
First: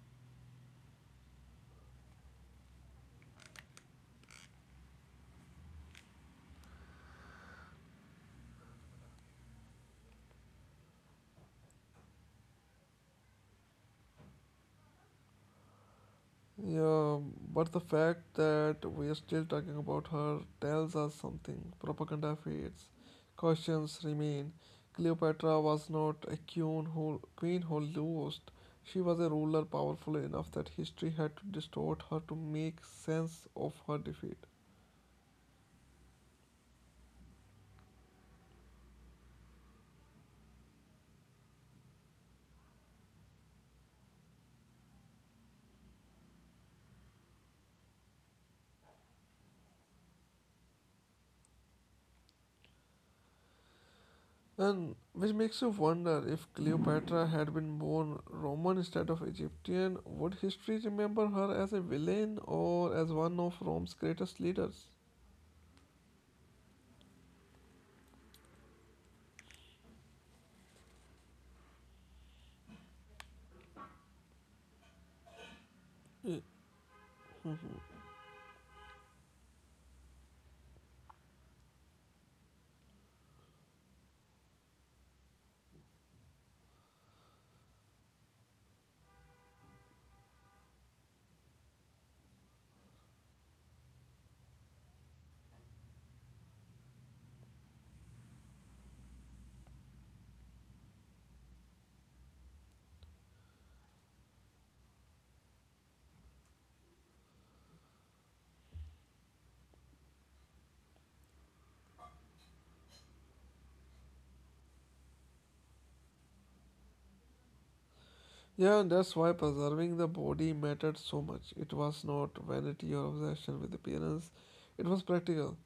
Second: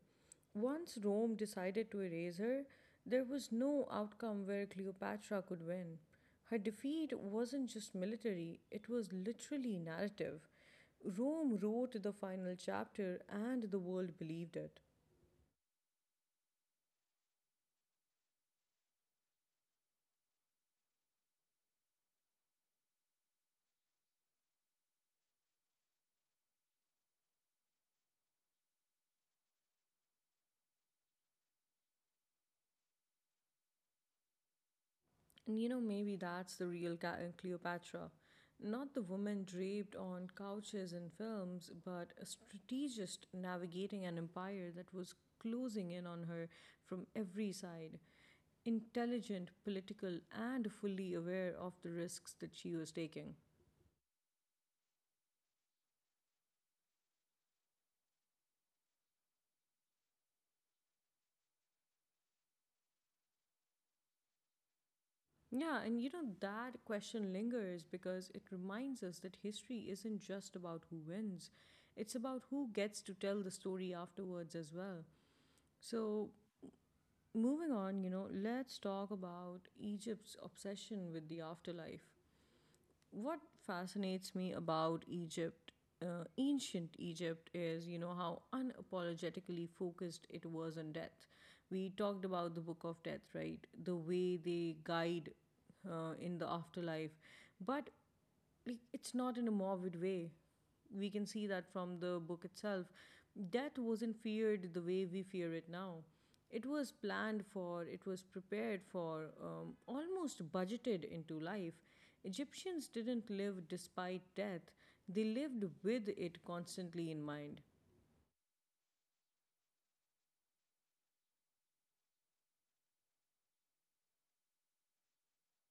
S1: Once Rome decided to erase her, there was no outcome where Cleopatra could win. Her defeat wasn't just military, it was literally narrative. Rome wrote the final chapter and the world believed it.
S2: Yeah, but the fact that we are still talking about her tells us something. Propaganda fades, questions remain. Cleopatra was not a queen who, queen who lost. She was a ruler powerful enough that history had to distort her to make sense of her defeat.
S1: And you know, maybe that's the real Ca- uh, Cleopatra. Not the woman draped on couches in films, but a strategist navigating an empire that was closing in on her from every side. Intelligent, political, and fully aware of the risks that she was taking.
S2: And which makes you wonder if Cleopatra had been born Roman instead of Egyptian, would history remember her as a villain or as one of Rome's greatest leaders?
S1: Yeah, and you know, that question lingers because it reminds us that history isn't just about who wins, it's about who gets to tell the story afterwards as well. So, moving on, you know, let's talk about Egypt's obsession with the afterlife. What fascinates me about Egypt, uh, ancient Egypt, is, you know, how unapologetically focused it was on death. We talked about the Book of Death, right? The way they guide uh, in the afterlife. But like it's not in a morbid way. We can see that from the book itself. Death wasn't feared the way we fear it now. It was planned for, it was prepared for, um, almost budgeted into life. Egyptians didn't live despite death, they lived with it constantly in mind.
S2: Yeah, and that's why preserving the body mattered so much. It was not vanity or obsession with appearance, it was practical.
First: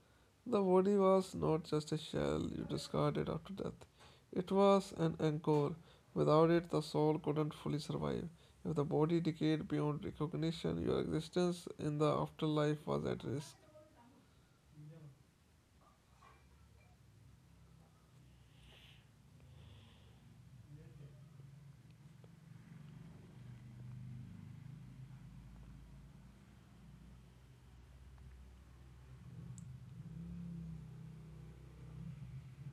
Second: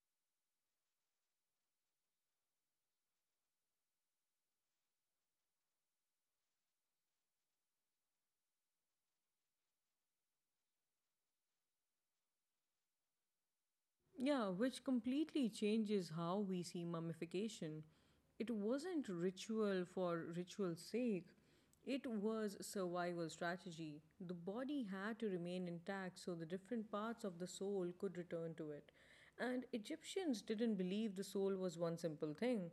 S2: The body was not just a shell you discarded after death, it was an anchor. Without it, the soul couldn't fully survive. If the body decayed beyond recognition, your existence in the afterlife was at risk.
S1: Yeah, which completely changes how we see mummification. It wasn't ritual for ritual's sake, it was survival strategy. The body had to remain intact so the different parts of the soul could return to it. And Egyptians didn't believe the soul was one simple thing.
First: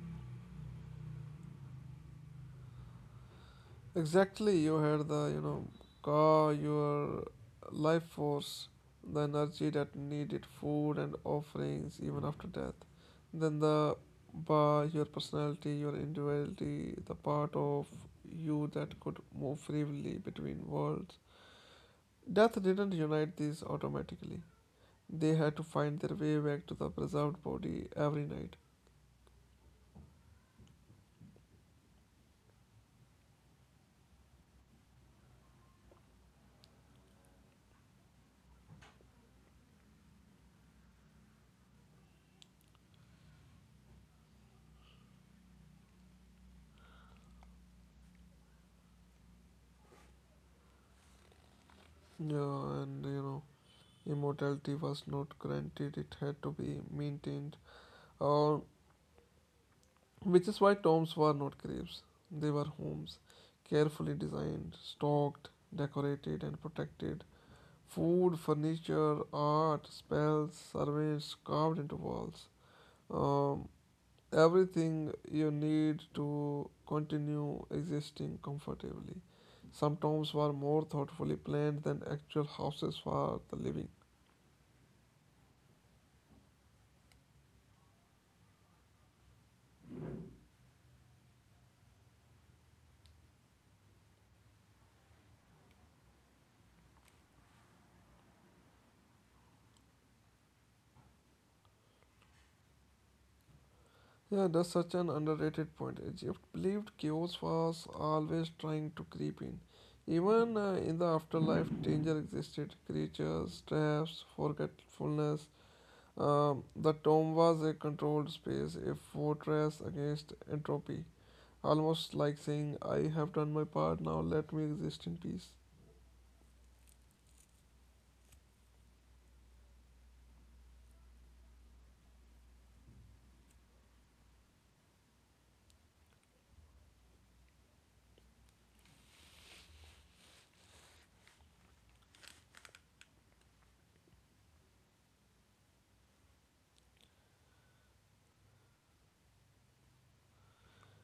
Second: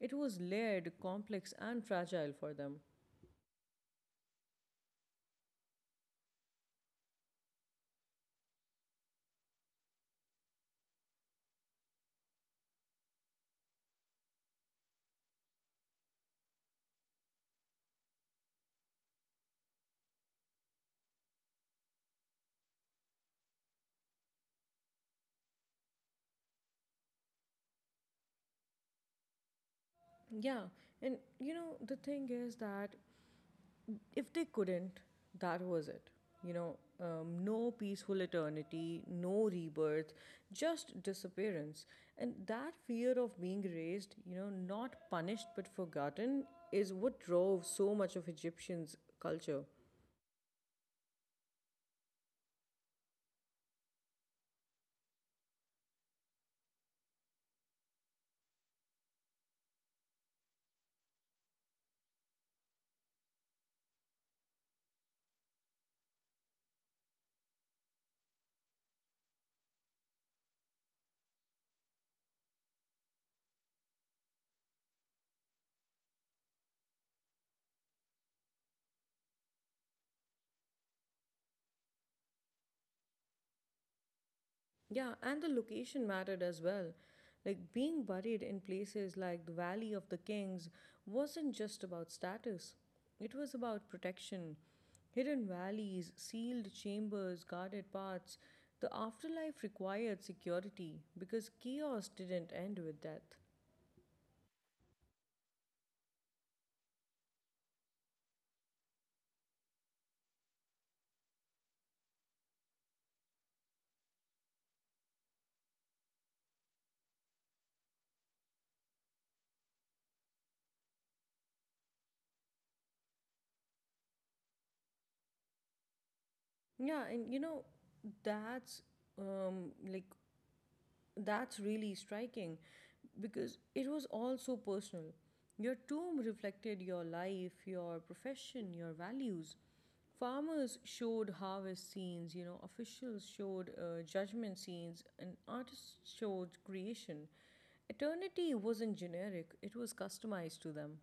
S1: It was layered, complex, and fragile for them.
S2: Exactly, you had the, you know, car, your life force, the energy that needed food and offerings even after death. Then the bar, your personality, your individuality, the part of you that could move freely between worlds. Death didn't unite these automatically. They had to find their way back to the preserved body every night.
S1: Yeah, and you know, the thing is that if they couldn't, that was it. You know, um, no peaceful eternity, no rebirth, just disappearance. And that fear of being raised, you know, not punished but forgotten, is what drove so much of Egyptians' culture.
S2: Yeah, and you know, immortality was not granted, it had to be maintained or which is why tombs were not graves, they were homes, carefully designed, stocked, decorated, and protected. Food, furniture, art, spells, servants carved into walls. Um, Everything you need to continue existing comfortably. Some tombs were more thoughtfully planned than actual houses for the living.
S1: Yeah, and the location mattered as well. Like being buried in places like the Valley of the Kings wasn't just about status, it was about protection. Hidden valleys, sealed chambers, guarded paths. The afterlife required security because chaos didn't end with death.
S2: Yeah, that's such an underrated point. Egypt believed chaos was always trying to creep in. Even uh, in the afterlife, danger existed. Creatures, traps, forgetfulness. Um, the tomb was a controlled space, a fortress against entropy. Almost like saying, I have done my part, now let me exist in peace.
S1: Yeah, and you know, that's um, like that's really striking because it was all so personal. Your tomb reflected your life, your profession, your values. Farmers showed harvest scenes, you know, officials showed uh, judgment scenes, and artists showed creation. Eternity wasn't generic, it was customized to them.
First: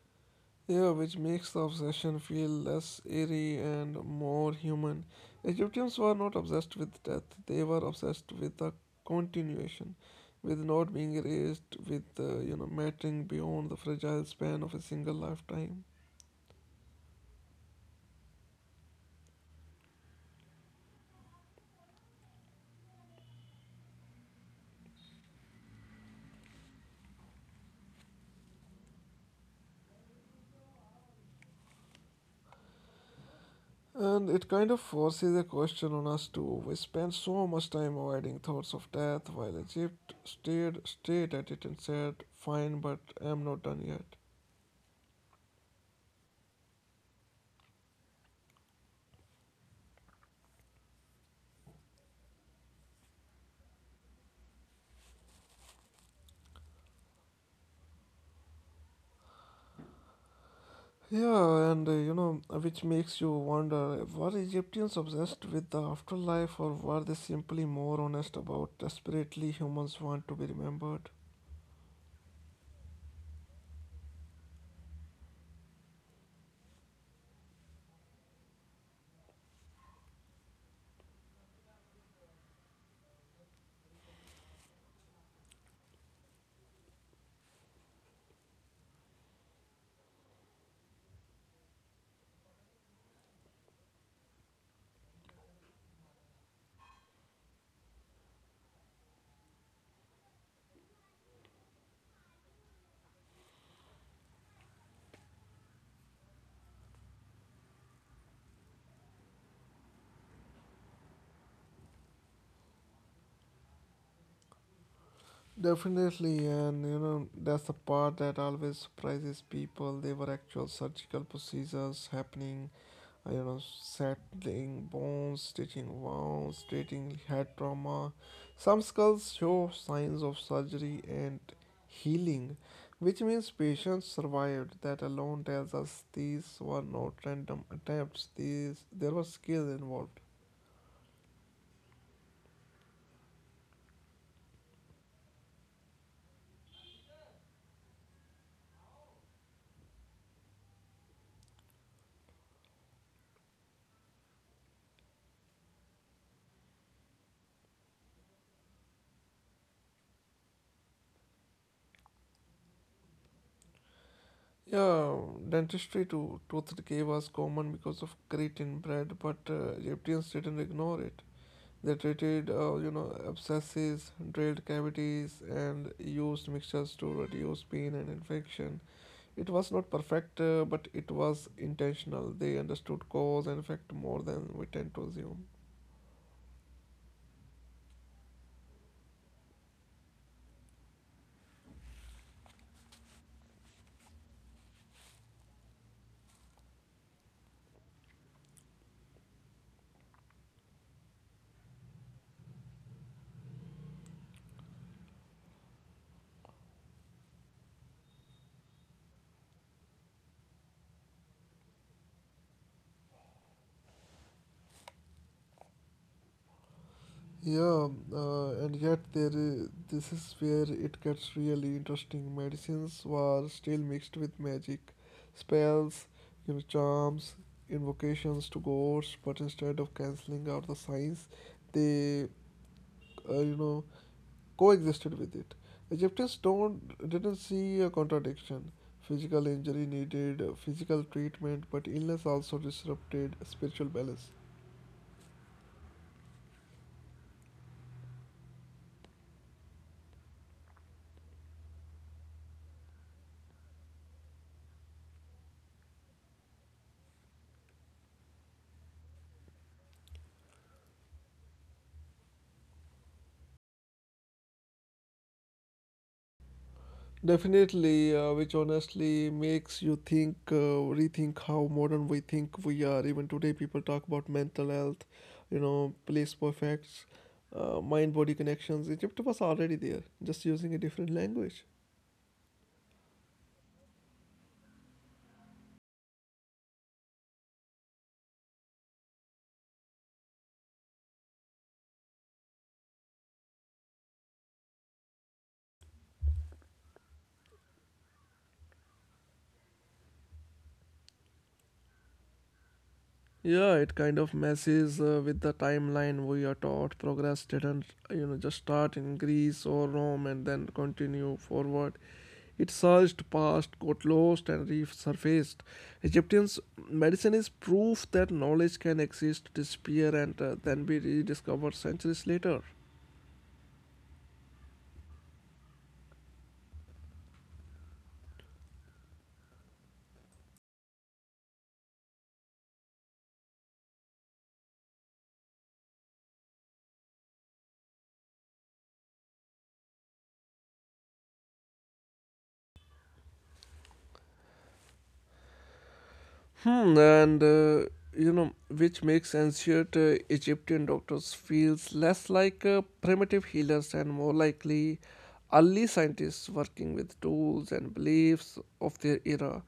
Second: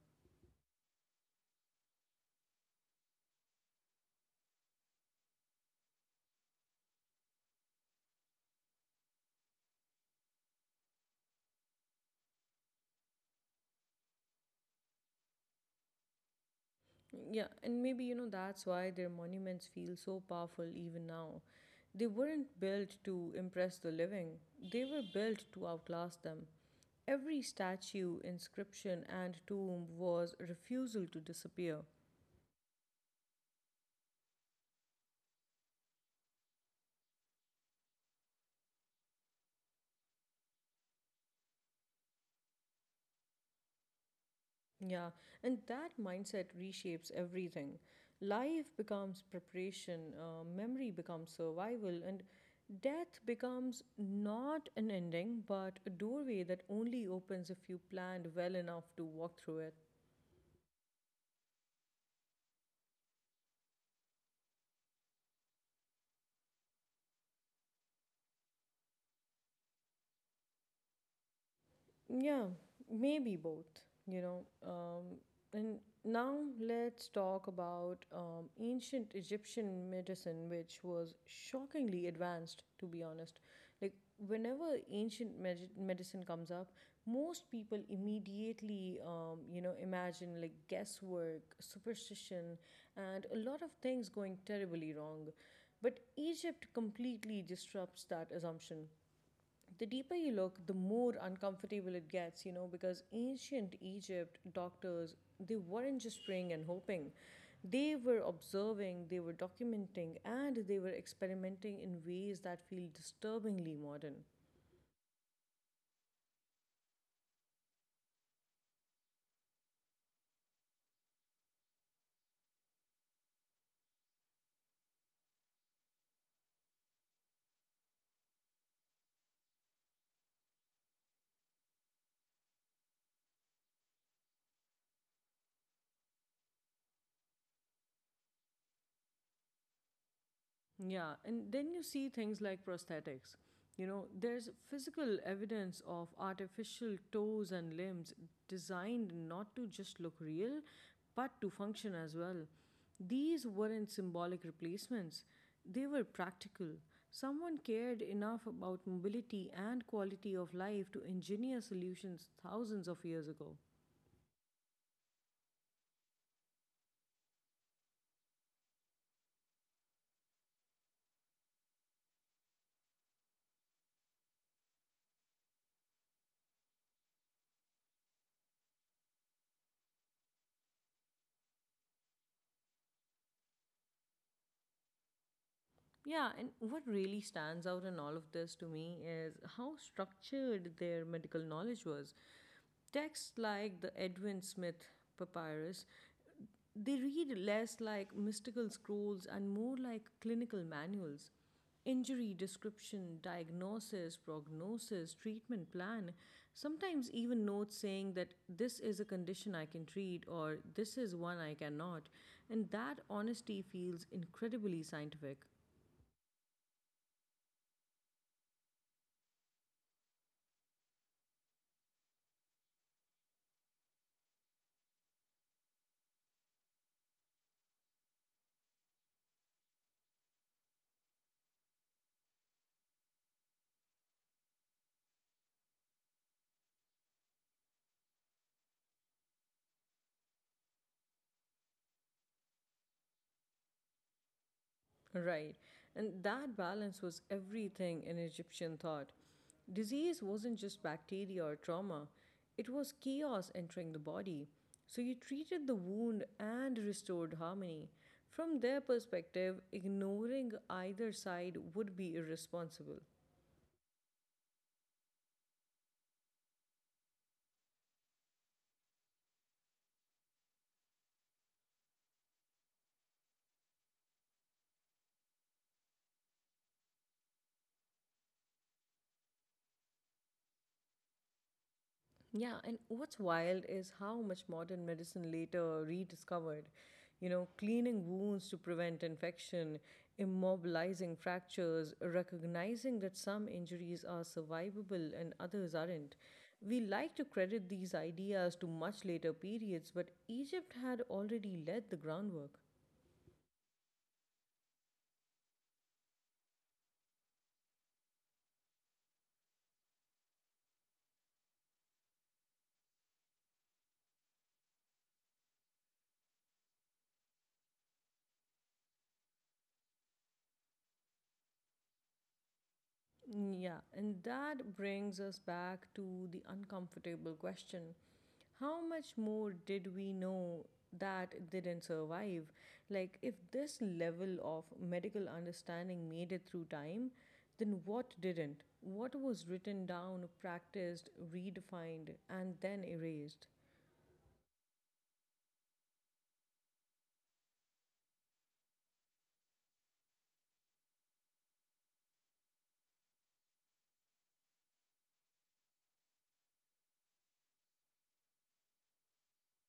S2: Yeah, which makes the obsession feel less eerie and more human. Egyptians were not obsessed with death, they were obsessed with the continuation, with not being erased, with, uh, you know, mattering beyond the fragile span of a single lifetime.
S1: Yeah, and maybe you know that's why their monuments feel so powerful even now. They weren't built to impress the living, they were built to outlast them. Every statue, inscription, and tomb was a refusal to disappear.
S2: And it kind of forces a question on us too. We spend so much time avoiding thoughts of death, while Egypt stared straight at it and said, "Fine, but I'm not done yet."
S1: Yeah, and that mindset reshapes everything. Life becomes preparation, uh, memory becomes survival, and death becomes not an ending, but a doorway that only opens if you planned well enough to walk through it.
S2: Yeah, and uh, you know, which makes you wonder were Egyptians obsessed with the afterlife or were they simply more honest about desperately humans want to be remembered?
S1: Yeah, maybe both, you know. Um, and now let's talk about um, ancient Egyptian medicine, which was shockingly advanced, to be honest. Like, whenever ancient med- medicine comes up, most people immediately, um, you know, imagine like guesswork, superstition, and a lot of things going terribly wrong. But Egypt completely disrupts that assumption. The deeper you look, the more uncomfortable it gets, you know, because ancient Egypt doctors, they weren't just praying and hoping. They were observing, they were documenting, and they were experimenting in ways that feel disturbingly modern.
S2: Definitely, and you know, that's the part that always surprises people. They were actual surgical procedures happening, uh, you know, settling bones, stitching wounds, treating head trauma. Some skulls show signs of surgery and healing, which means patients survived. That alone tells us these were not random attempts, these, there was skill involved.
S1: Yeah, and then you see things like prosthetics. You know, there's physical evidence of artificial toes and limbs designed not to just look real, but to function as well. These weren't symbolic replacements, they were practical. Someone cared enough about mobility and quality of life to engineer solutions thousands of years ago.
S2: Yeah, dentistry to tooth decay was common because of grit in bread, but uh, Egyptians didn't ignore it. They treated, uh, you know, abscesses, drilled cavities, and used mixtures to reduce pain and infection. It was not perfect, uh, but it was intentional. They understood cause and effect more than we tend to assume.
S1: Yeah, and what really stands out in all of this to me is how structured their medical knowledge was. Texts like the Edwin Smith papyrus, they read less like mystical scrolls and more like clinical manuals. Injury description, diagnosis, prognosis, treatment plan, sometimes even notes saying that this is a condition I can treat or this is one I cannot. And that honesty feels incredibly scientific.
S2: Yeah, uh, and yet there i- this is where it gets really interesting. Medicines were still mixed with magic, spells, you know, charms, invocations to gods, but instead of canceling out the science, they uh, you know coexisted with it. Egyptians don't didn't see a contradiction. Physical injury needed uh, physical treatment, but illness also disrupted spiritual balance.
S1: Right. And that balance was everything in Egyptian thought. Disease wasn't just bacteria or trauma, it was chaos entering the body. So you treated the wound and restored harmony. From their perspective, ignoring either side would be irresponsible.
S2: Definitely, uh, which honestly makes you think, uh, rethink how modern we think we are. Even today, people talk about mental health, you know, place perfects, uh, mind body connections. Egypt was already there, just using a different language.
S1: Yeah, and what's wild is how much modern medicine later rediscovered. You know, cleaning wounds to prevent infection, immobilizing fractures, recognizing that some injuries are survivable and others aren't. We like to credit these ideas to much later periods, but Egypt had already laid the groundwork.
S2: Yeah, it kind of messes uh, with the timeline we are taught. Progress didn't, you know, just start in Greece or Rome and then continue forward. It surged past, got lost, and resurfaced. Egyptians' medicine is proof that knowledge can exist, disappear, and uh, then be rediscovered centuries later.
S1: Yeah, and that brings us back to the uncomfortable question. How much more did we know that didn't survive? Like, if this level of medical understanding made it through time, then what didn't? What was written down, practiced, redefined, and then erased?
S2: Hmm, and uh, you know, which makes ancient uh, Egyptian doctors feels less like uh, primitive healers and more likely early scientists working with tools and beliefs of their era.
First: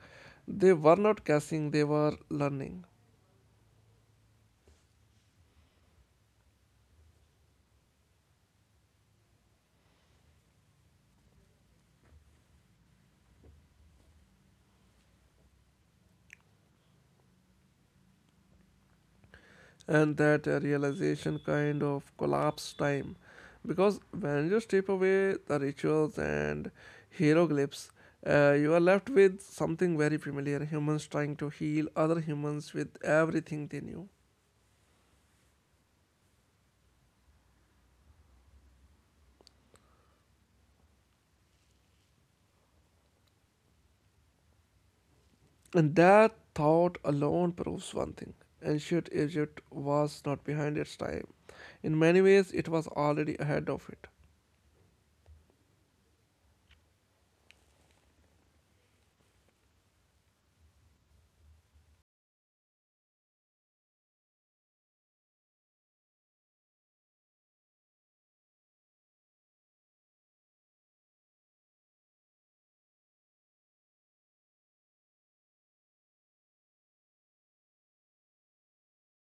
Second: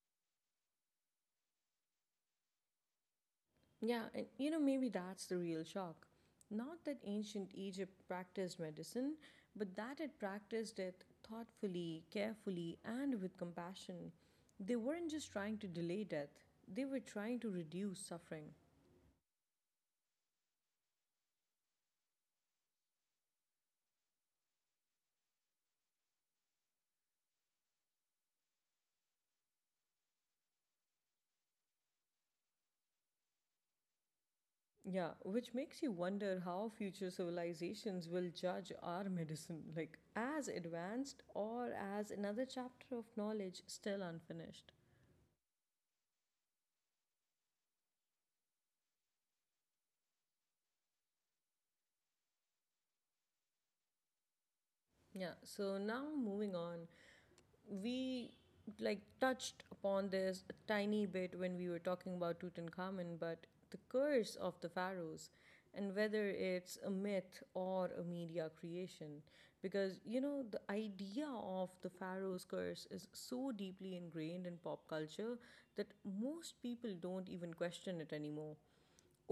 S2: They were not guessing; they were learning.
S1: Yeah, and you know, maybe that's the real shock. Not that ancient Egypt practiced medicine, but that it practiced it thoughtfully, carefully, and with compassion. They weren't just trying to delay death, they were trying to reduce suffering.
S2: And that uh, realization kind of collapsed time because when you strip away the rituals and hieroglyphs uh, you are left with something very familiar humans trying to heal other humans with everything they knew.
S1: Yeah, which makes you wonder how future civilizations will judge our medicine, like as advanced or as another chapter of knowledge still unfinished.
S2: And that thought alone proves one thing ancient egypt was not behind its time in many ways it was already ahead of it.
S1: Yeah, so now moving on. We like touched upon this a tiny bit when we were talking about Tutankhamun, but the curse of the pharaohs and whether it's a myth or a media creation, because you know the idea of the pharaoh's curse is so deeply ingrained in pop culture that most people don't even question it anymore.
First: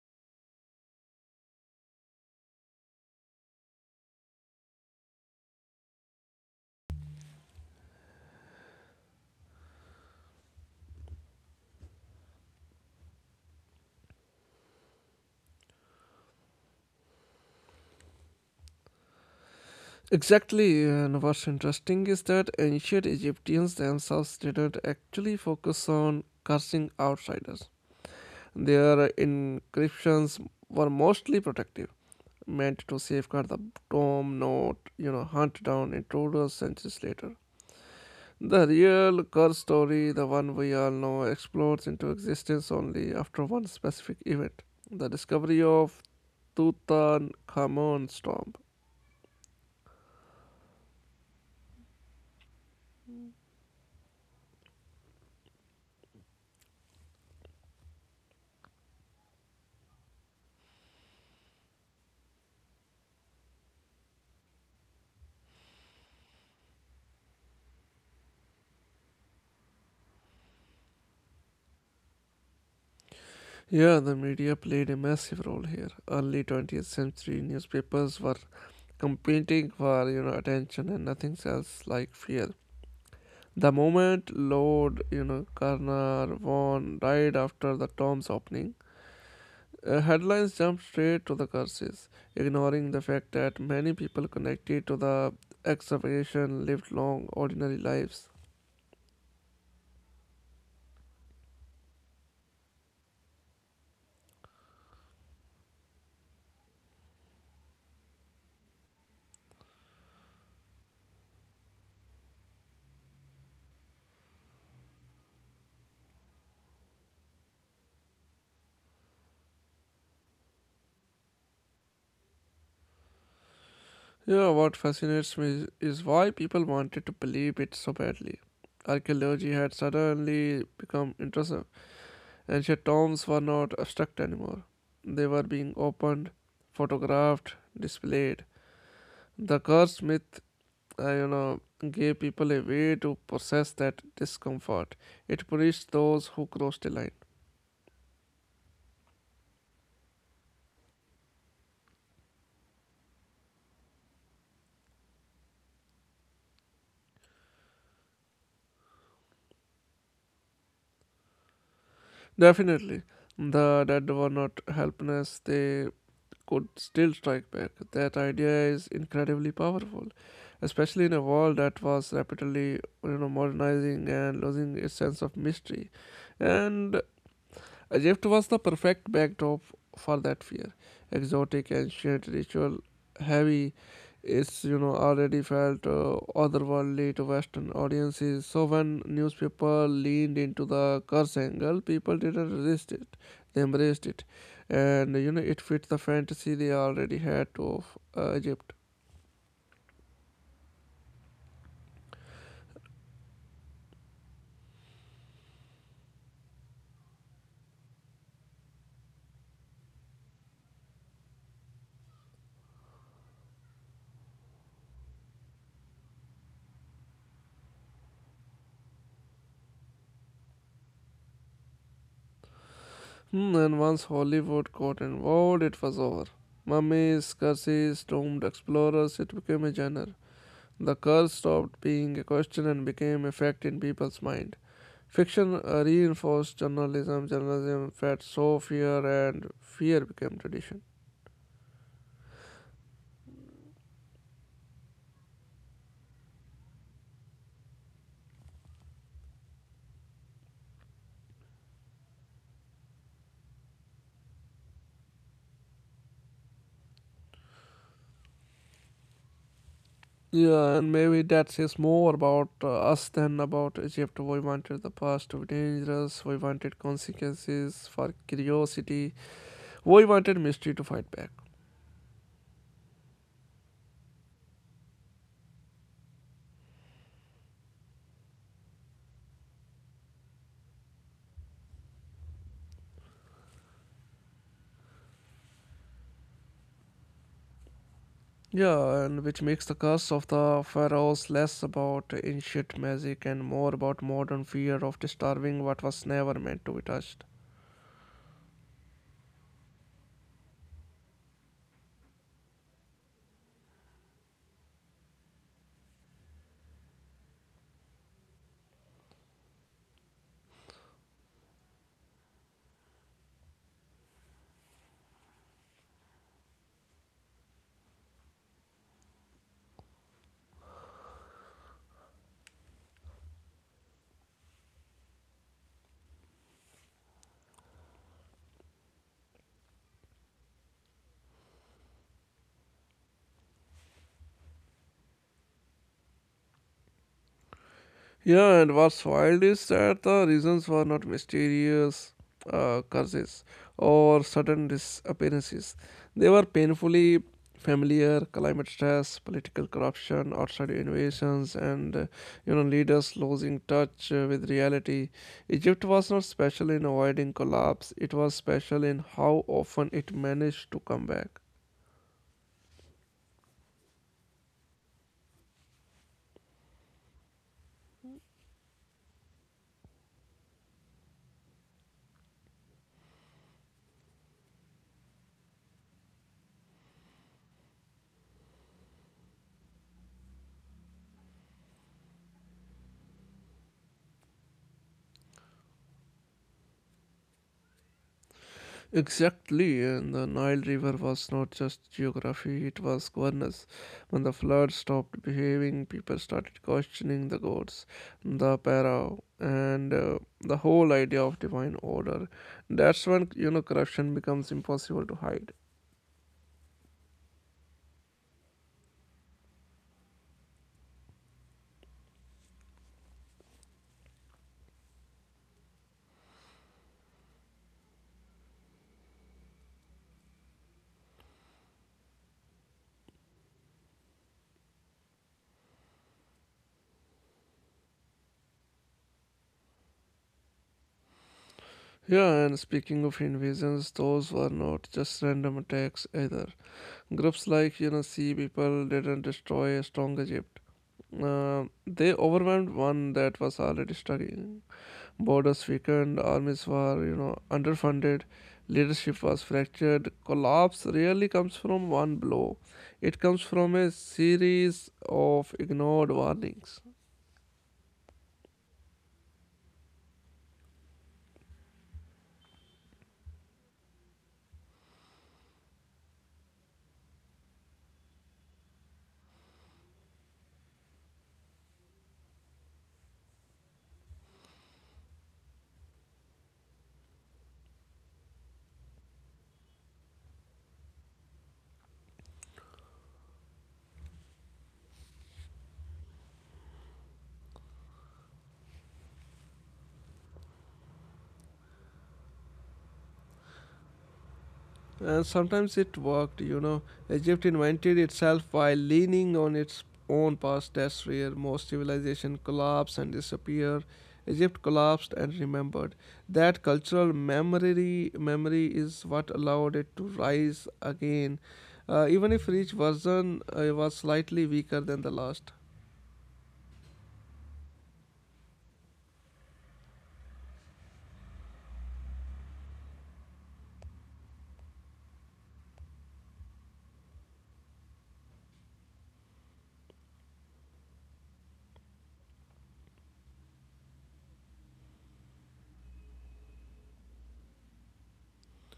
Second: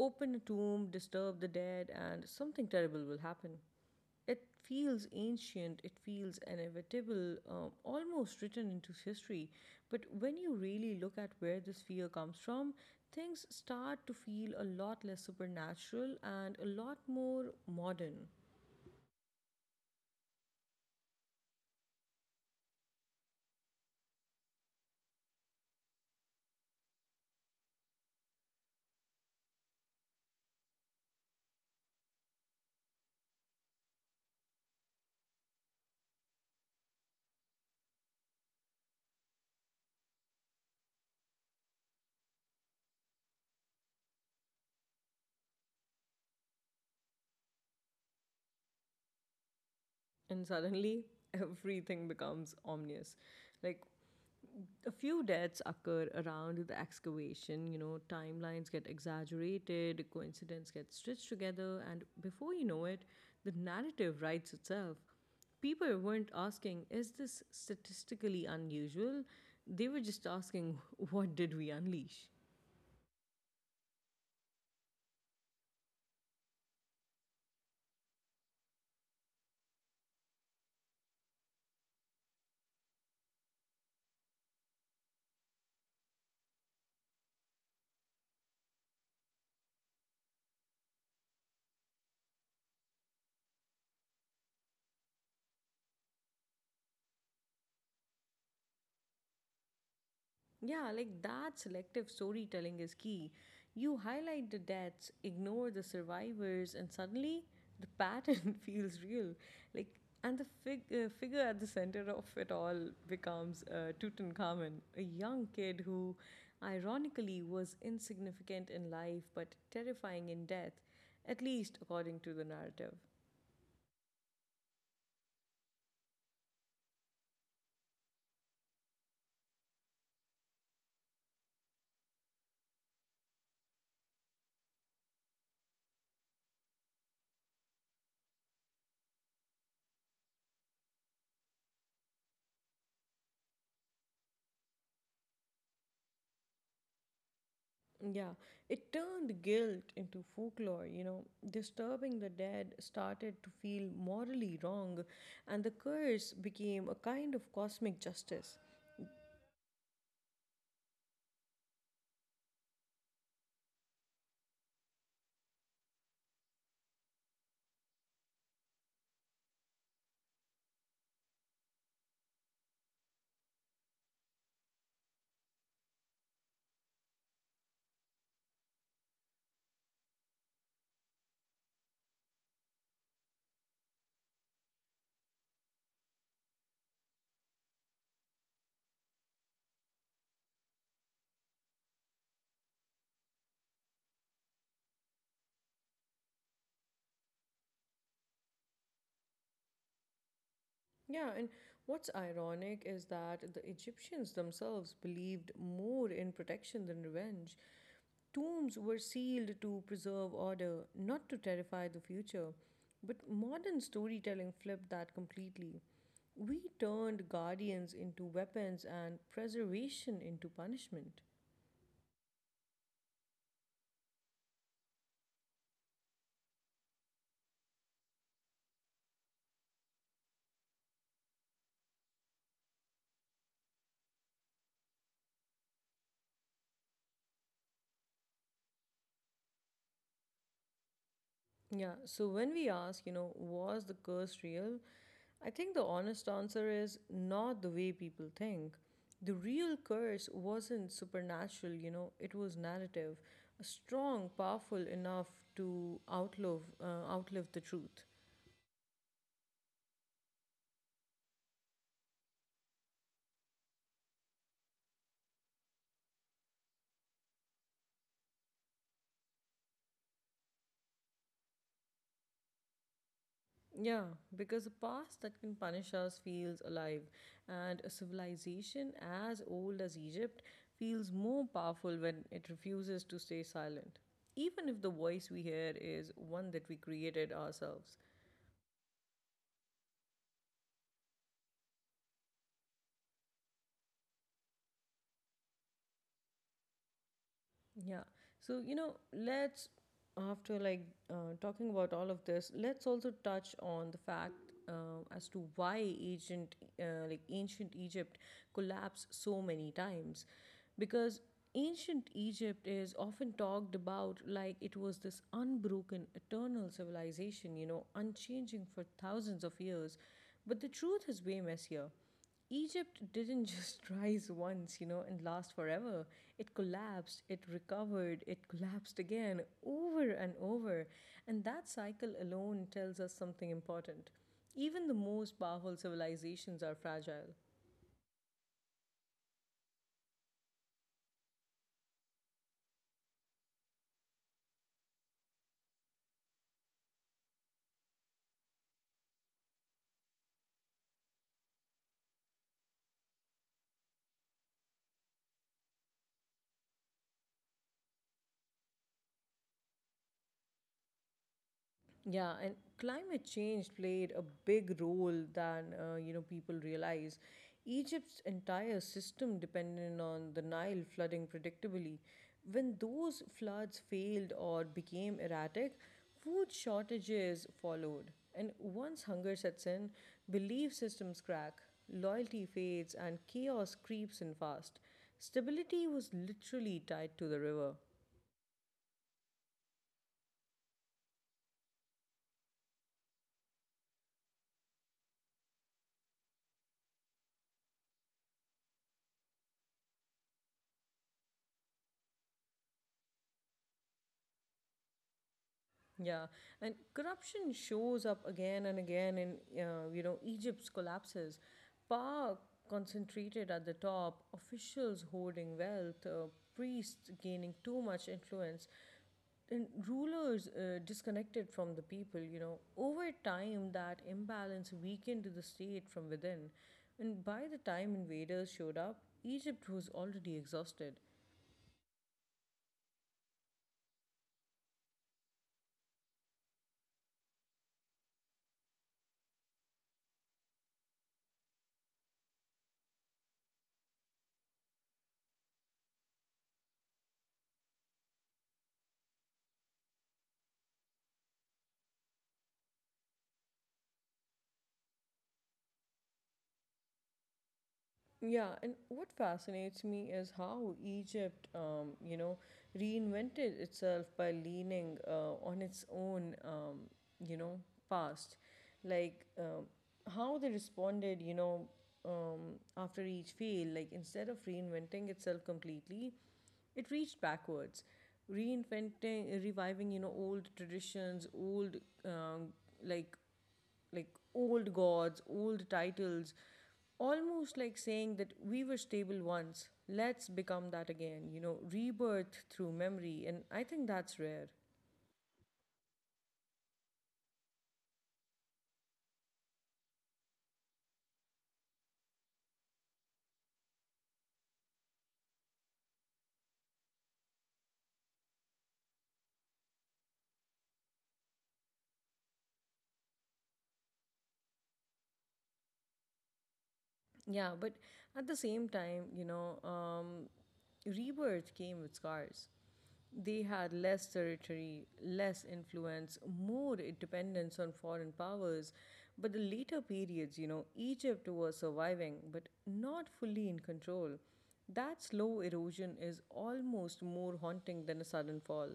S1: Open a tomb, disturb the dead, and something terrible will happen. It feels ancient, it feels inevitable, um, almost written into history. But when you really look at where this fear comes from, things start to feel a lot less supernatural and a lot more modern.
S2: Exactly, and what's interesting is that ancient Egyptians themselves didn't actually focus on cursing outsiders. Their inscriptions were mostly protective, meant to safeguard the tomb, not, you know, hunt down intruders centuries later. The real curse story, the one we all know, explodes into existence only after one specific event the discovery of Tutankhamun's tomb.
S1: And suddenly, [laughs] everything becomes ominous. Like a few deaths occur around the excavation. You know, timelines get exaggerated, coincidence gets stitched together, and before you know it, the narrative writes itself. People weren't asking, is this statistically unusual? They were just asking, what did we unleash?
S2: Yeah, the media played a massive role here. Early twentieth century newspapers were competing for, you know, attention and nothing else like fear. The moment Lord, you know, Karnar Vaughan died after the Tom's opening, uh, headlines jumped straight to the curses, ignoring the fact that many people connected to the excavation lived long, ordinary lives.
S1: Yeah, like that selective storytelling is key. You highlight the deaths, ignore the survivors, and suddenly the pattern [laughs] feels real. Like, and the fig- uh, figure at the center of it all becomes uh, Tutankhamun, a young kid who, ironically, was insignificant in life but terrifying in death, at least according to the narrative.
S2: Yeah, what fascinates me is why people wanted to believe it so badly. Archaeology had suddenly become interesting. Ancient tombs were not abstract anymore. They were being opened, photographed, displayed. The cursed myth, uh, you know, gave people a way to process that discomfort. It punished those who crossed the line.
S1: Yeah, it turned guilt into folklore, you know. Disturbing the dead started to feel morally wrong, and the curse became a kind of cosmic justice.
S2: Definitely, the dead were not helpless. They could still strike back. That idea is incredibly powerful, especially in a world that was rapidly, you know, modernizing and losing its sense of mystery. And Egypt was the perfect backdrop for that fear. Exotic, ancient, ritual, heavy, it's you know already felt uh, otherworldly to Western audiences. So when newspaper leaned into the curse angle, people didn't resist it; they embraced it, and you know it fit the fantasy they already had of uh, Egypt.
S1: Yeah, and what's ironic is that the Egyptians themselves believed more in protection than revenge. Tombs were sealed to preserve order, not to terrify the future. But modern storytelling flipped that completely. We turned guardians into weapons and preservation into punishment.
S2: Hmm, and once Hollywood got involved, it was over. Mummies, curses, doomed explorers, it became a genre. The curse stopped being a question and became a fact in people's mind. Fiction uh, reinforced journalism, journalism fed so fear, and fear became tradition.
S1: Yeah, so when we ask, you know, was the curse real? I think the honest answer is not the way people think. The real curse wasn't supernatural, you know, it was narrative, strong, powerful enough to outlive, uh, outlive the truth.
S2: Yeah, and maybe that says more about uh, us than about Egypt. We wanted the past to be dangerous, we wanted consequences for curiosity, we wanted mystery to fight back.
S1: Yeah, because a past that can punish us feels alive, and a civilization as old as Egypt feels more powerful when it refuses to stay silent, even if the voice we hear is one that we created ourselves.
S2: Yeah, and which makes the curse of the pharaohs less about ancient magic and more about modern fear of disturbing what was never meant to be touched.
S1: Yeah. So, you know, let's, after like uh, talking about all of this, let's also touch on the fact uh, as to why ancient, uh, like ancient Egypt collapsed so many times. Because ancient Egypt is often talked about like it was this unbroken, eternal civilization, you know, unchanging for thousands of years. But the truth is way messier. Egypt didn't just [laughs] rise once, you know, and last forever. It collapsed, it recovered, it collapsed again, over and over. And that cycle alone tells us something important. Even the most powerful civilizations are fragile.
S2: Yeah, and what's wild is that the reasons were not mysterious uh, curses or sudden disappearances. They were painfully familiar climate stress, political corruption, outside invasions, and uh, you know leaders losing touch uh, with reality. Egypt was not special in avoiding collapse; it was special in how often it managed to come back.
S1: Yeah, and climate change played a big role than uh, you know people realize. Egypt's entire system depended on the Nile flooding predictably. When those floods failed or became erratic, food shortages followed. And once hunger sets in, belief systems crack, loyalty fades, and chaos creeps in fast. Stability was literally tied to the river.
S2: Exactly, and the Nile River was not just geography, it was governance. When the flood stopped behaving, people started questioning the gods, the para, and uh, the whole idea of divine order. That's when, you know, corruption becomes impossible to hide.
S1: Yeah, and corruption shows up again and again in uh, you know Egypt's collapses. Power concentrated at the top, officials hoarding wealth, uh, priests gaining too much influence, and rulers uh, disconnected from the people. You know, over time that imbalance weakened the state from within, and by the time invaders showed up, Egypt was already exhausted.
S2: Yeah, and speaking of invasions, those were not just random attacks either. Groups like, you know, Sea People didn't destroy a strong Egypt. Uh, they overwhelmed one that was already struggling. Borders weakened, armies were, you know, underfunded, leadership was fractured. Collapse rarely comes from one blow. It comes from a series of ignored warnings.
S1: Yeah, and what fascinates me is how Egypt, um, you know, reinvented itself by leaning uh, on its own, um, you know, past. Like um, how they responded, you know, um, after each fail. Like instead of reinventing itself completely, it reached backwards, reinventing, reviving, you know, old traditions, old um, like like old gods, old titles. Almost like saying that we were stable once, let's become that again, you know, rebirth through memory. And I think that's rare.
S2: And sometimes it worked, you know. Egypt invented itself while leaning on its own past. That's where most civilization collapse and disappear. Egypt collapsed and remembered. That cultural memory memory is what allowed it to rise again, uh, even if each version uh, was slightly weaker than the last.
S1: Yeah, but at the same time, you know, um, rebirth came with scars. They had less territory, less influence, more dependence on foreign powers. But the later periods, you know, Egypt was surviving, but not fully in control. That slow erosion is almost more haunting than a sudden fall.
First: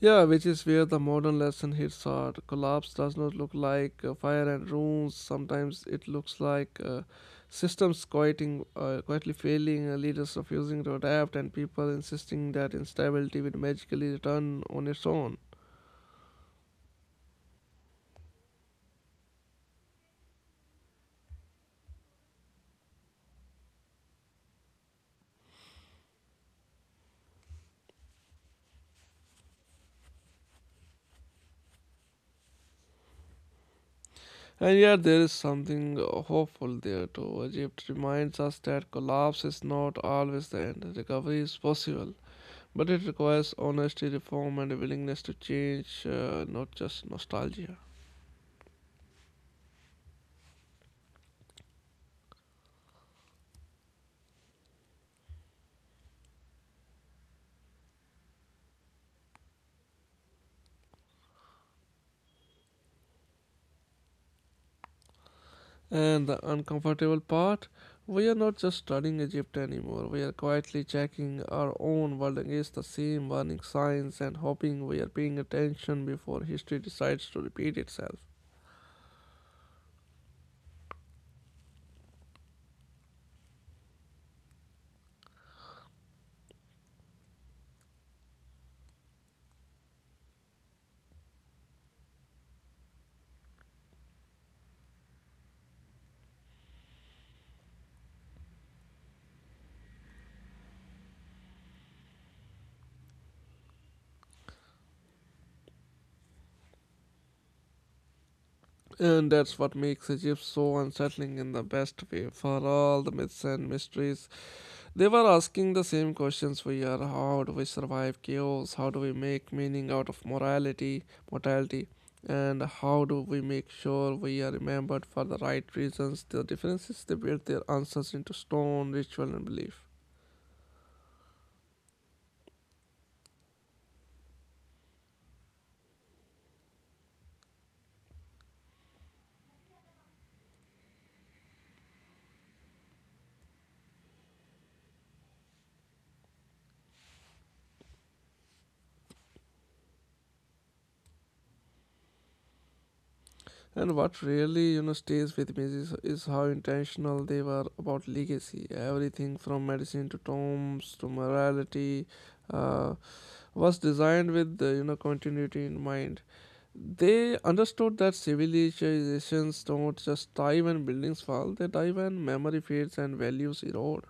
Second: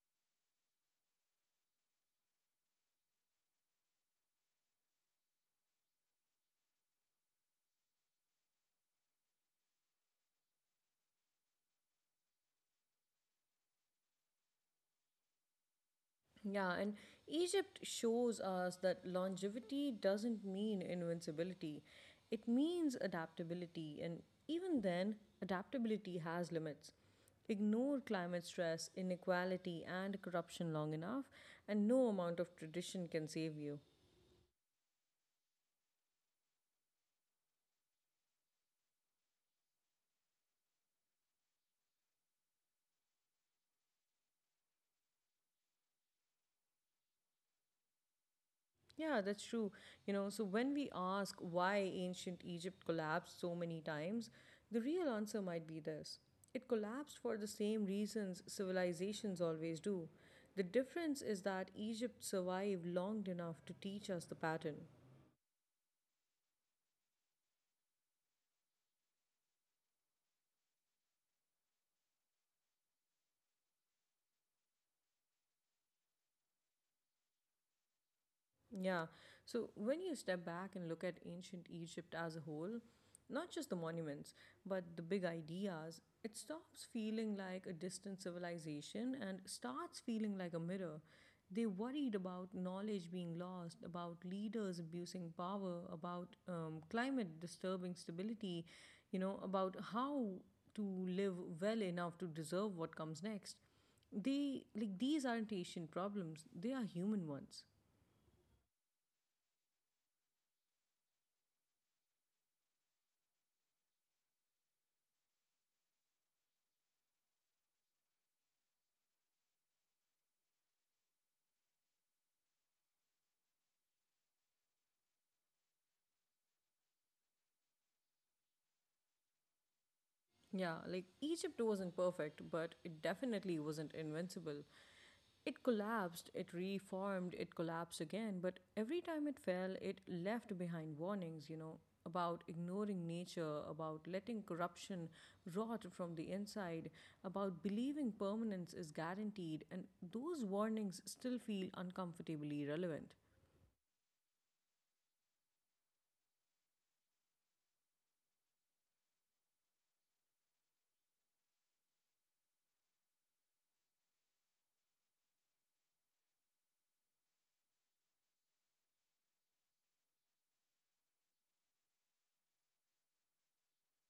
S2: Yeah, which is where the modern lesson hits hard. Collapse does not look like uh, fire and ruins. Sometimes it looks like uh, systems quieting, uh, quietly failing, uh, leaders refusing to adapt, and people insisting that instability will magically return on its own.
S1: Yeah, and Egypt shows us that longevity doesn't mean invincibility. It means adaptability, and even then, adaptability has limits. Ignore climate stress, inequality, and corruption long enough, and no amount of tradition can save you.
S2: And yet, there is something uh, hopeful there too. Egypt reminds us that collapse is not always the end, recovery is possible. But it requires honesty, reform, and a willingness to change, uh, not just nostalgia.
S1: Yeah, that's true. You know, so when we ask why ancient Egypt collapsed so many times, the real answer might be this: it collapsed for the same reasons civilizations always do. The difference is that Egypt survived long enough to teach us the pattern.
S2: And the uncomfortable part, we are not just studying Egypt anymore. We are quietly checking our own world against the same warning signs and hoping we are paying attention before history decides to repeat itself.
S1: Yeah. So when you step back and look at ancient Egypt as a whole, not just the monuments, but the big ideas, it stops feeling like a distant civilization and starts feeling like a mirror. They worried about knowledge being lost, about leaders abusing power, about um, climate disturbing stability, you know, about how to live well enough to deserve what comes next. They like these aren't Asian problems; they are human ones.
S2: And that's what makes Egypt so unsettling in the best way. For all the myths and mysteries, they were asking the same questions we are: how do we survive chaos, how do we make meaning out of morality, mortality, and how do we make sure we are remembered for the right reasons. The differences they built their answers into stone, ritual, and belief.
S1: Yeah, like Egypt wasn't perfect, but it definitely wasn't invincible. It collapsed, it reformed, it collapsed again, but every time it fell, it left behind warnings, you know, about ignoring nature, about letting corruption rot from the inside, about believing permanence is guaranteed, and those warnings still feel uncomfortably relevant.
S2: And what really, you know, stays with me is, is how intentional they were about legacy. Everything from medicine to tombs to morality uh, was designed with, uh, you know, continuity in mind. They understood that civilizations don't just thrive when buildings fall, they thrive when memory fades and values erode.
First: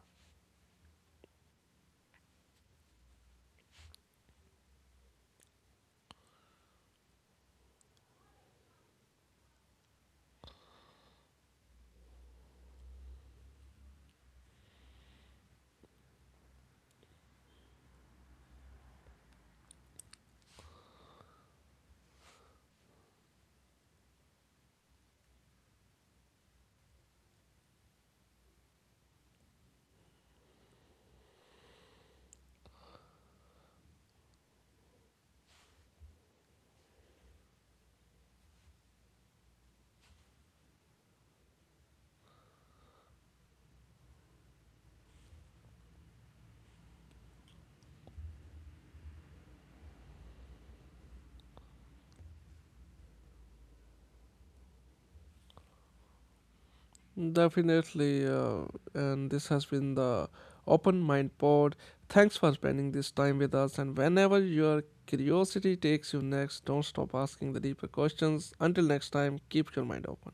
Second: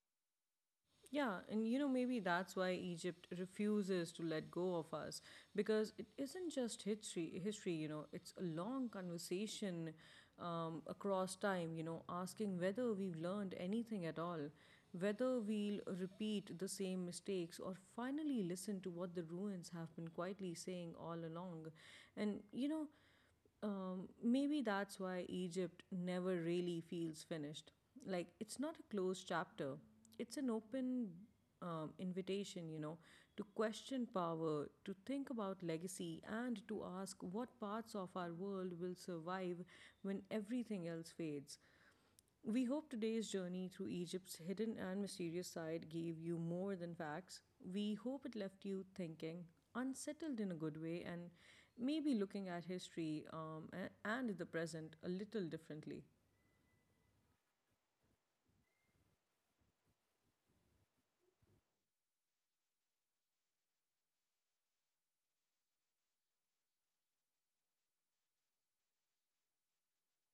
S1: Yeah, and you know, maybe that's why Egypt refuses to let go of us because it isn't just history, history, you know, it's a long conversation um, across time, you know, asking whether we've learned anything at all, whether we'll repeat the same mistakes or finally listen to what the ruins have been quietly saying all along. And, you know, um, maybe that's why Egypt never really feels finished. Like, it's not a closed chapter, it's an open um, invitation, you know, to question power, to think about legacy, and to ask what parts of our world will survive when everything else fades. We hope today's journey through Egypt's hidden and mysterious side gave you more than facts. We hope it left you thinking, unsettled in a good way, and maybe looking at history um, and the present a little differently.
S2: Definitely, uh, and this has been the Open Mind Pod. Thanks for spending this time with us, and whenever your curiosity takes you next, don't stop asking the deeper questions. Until next time, keep your mind open.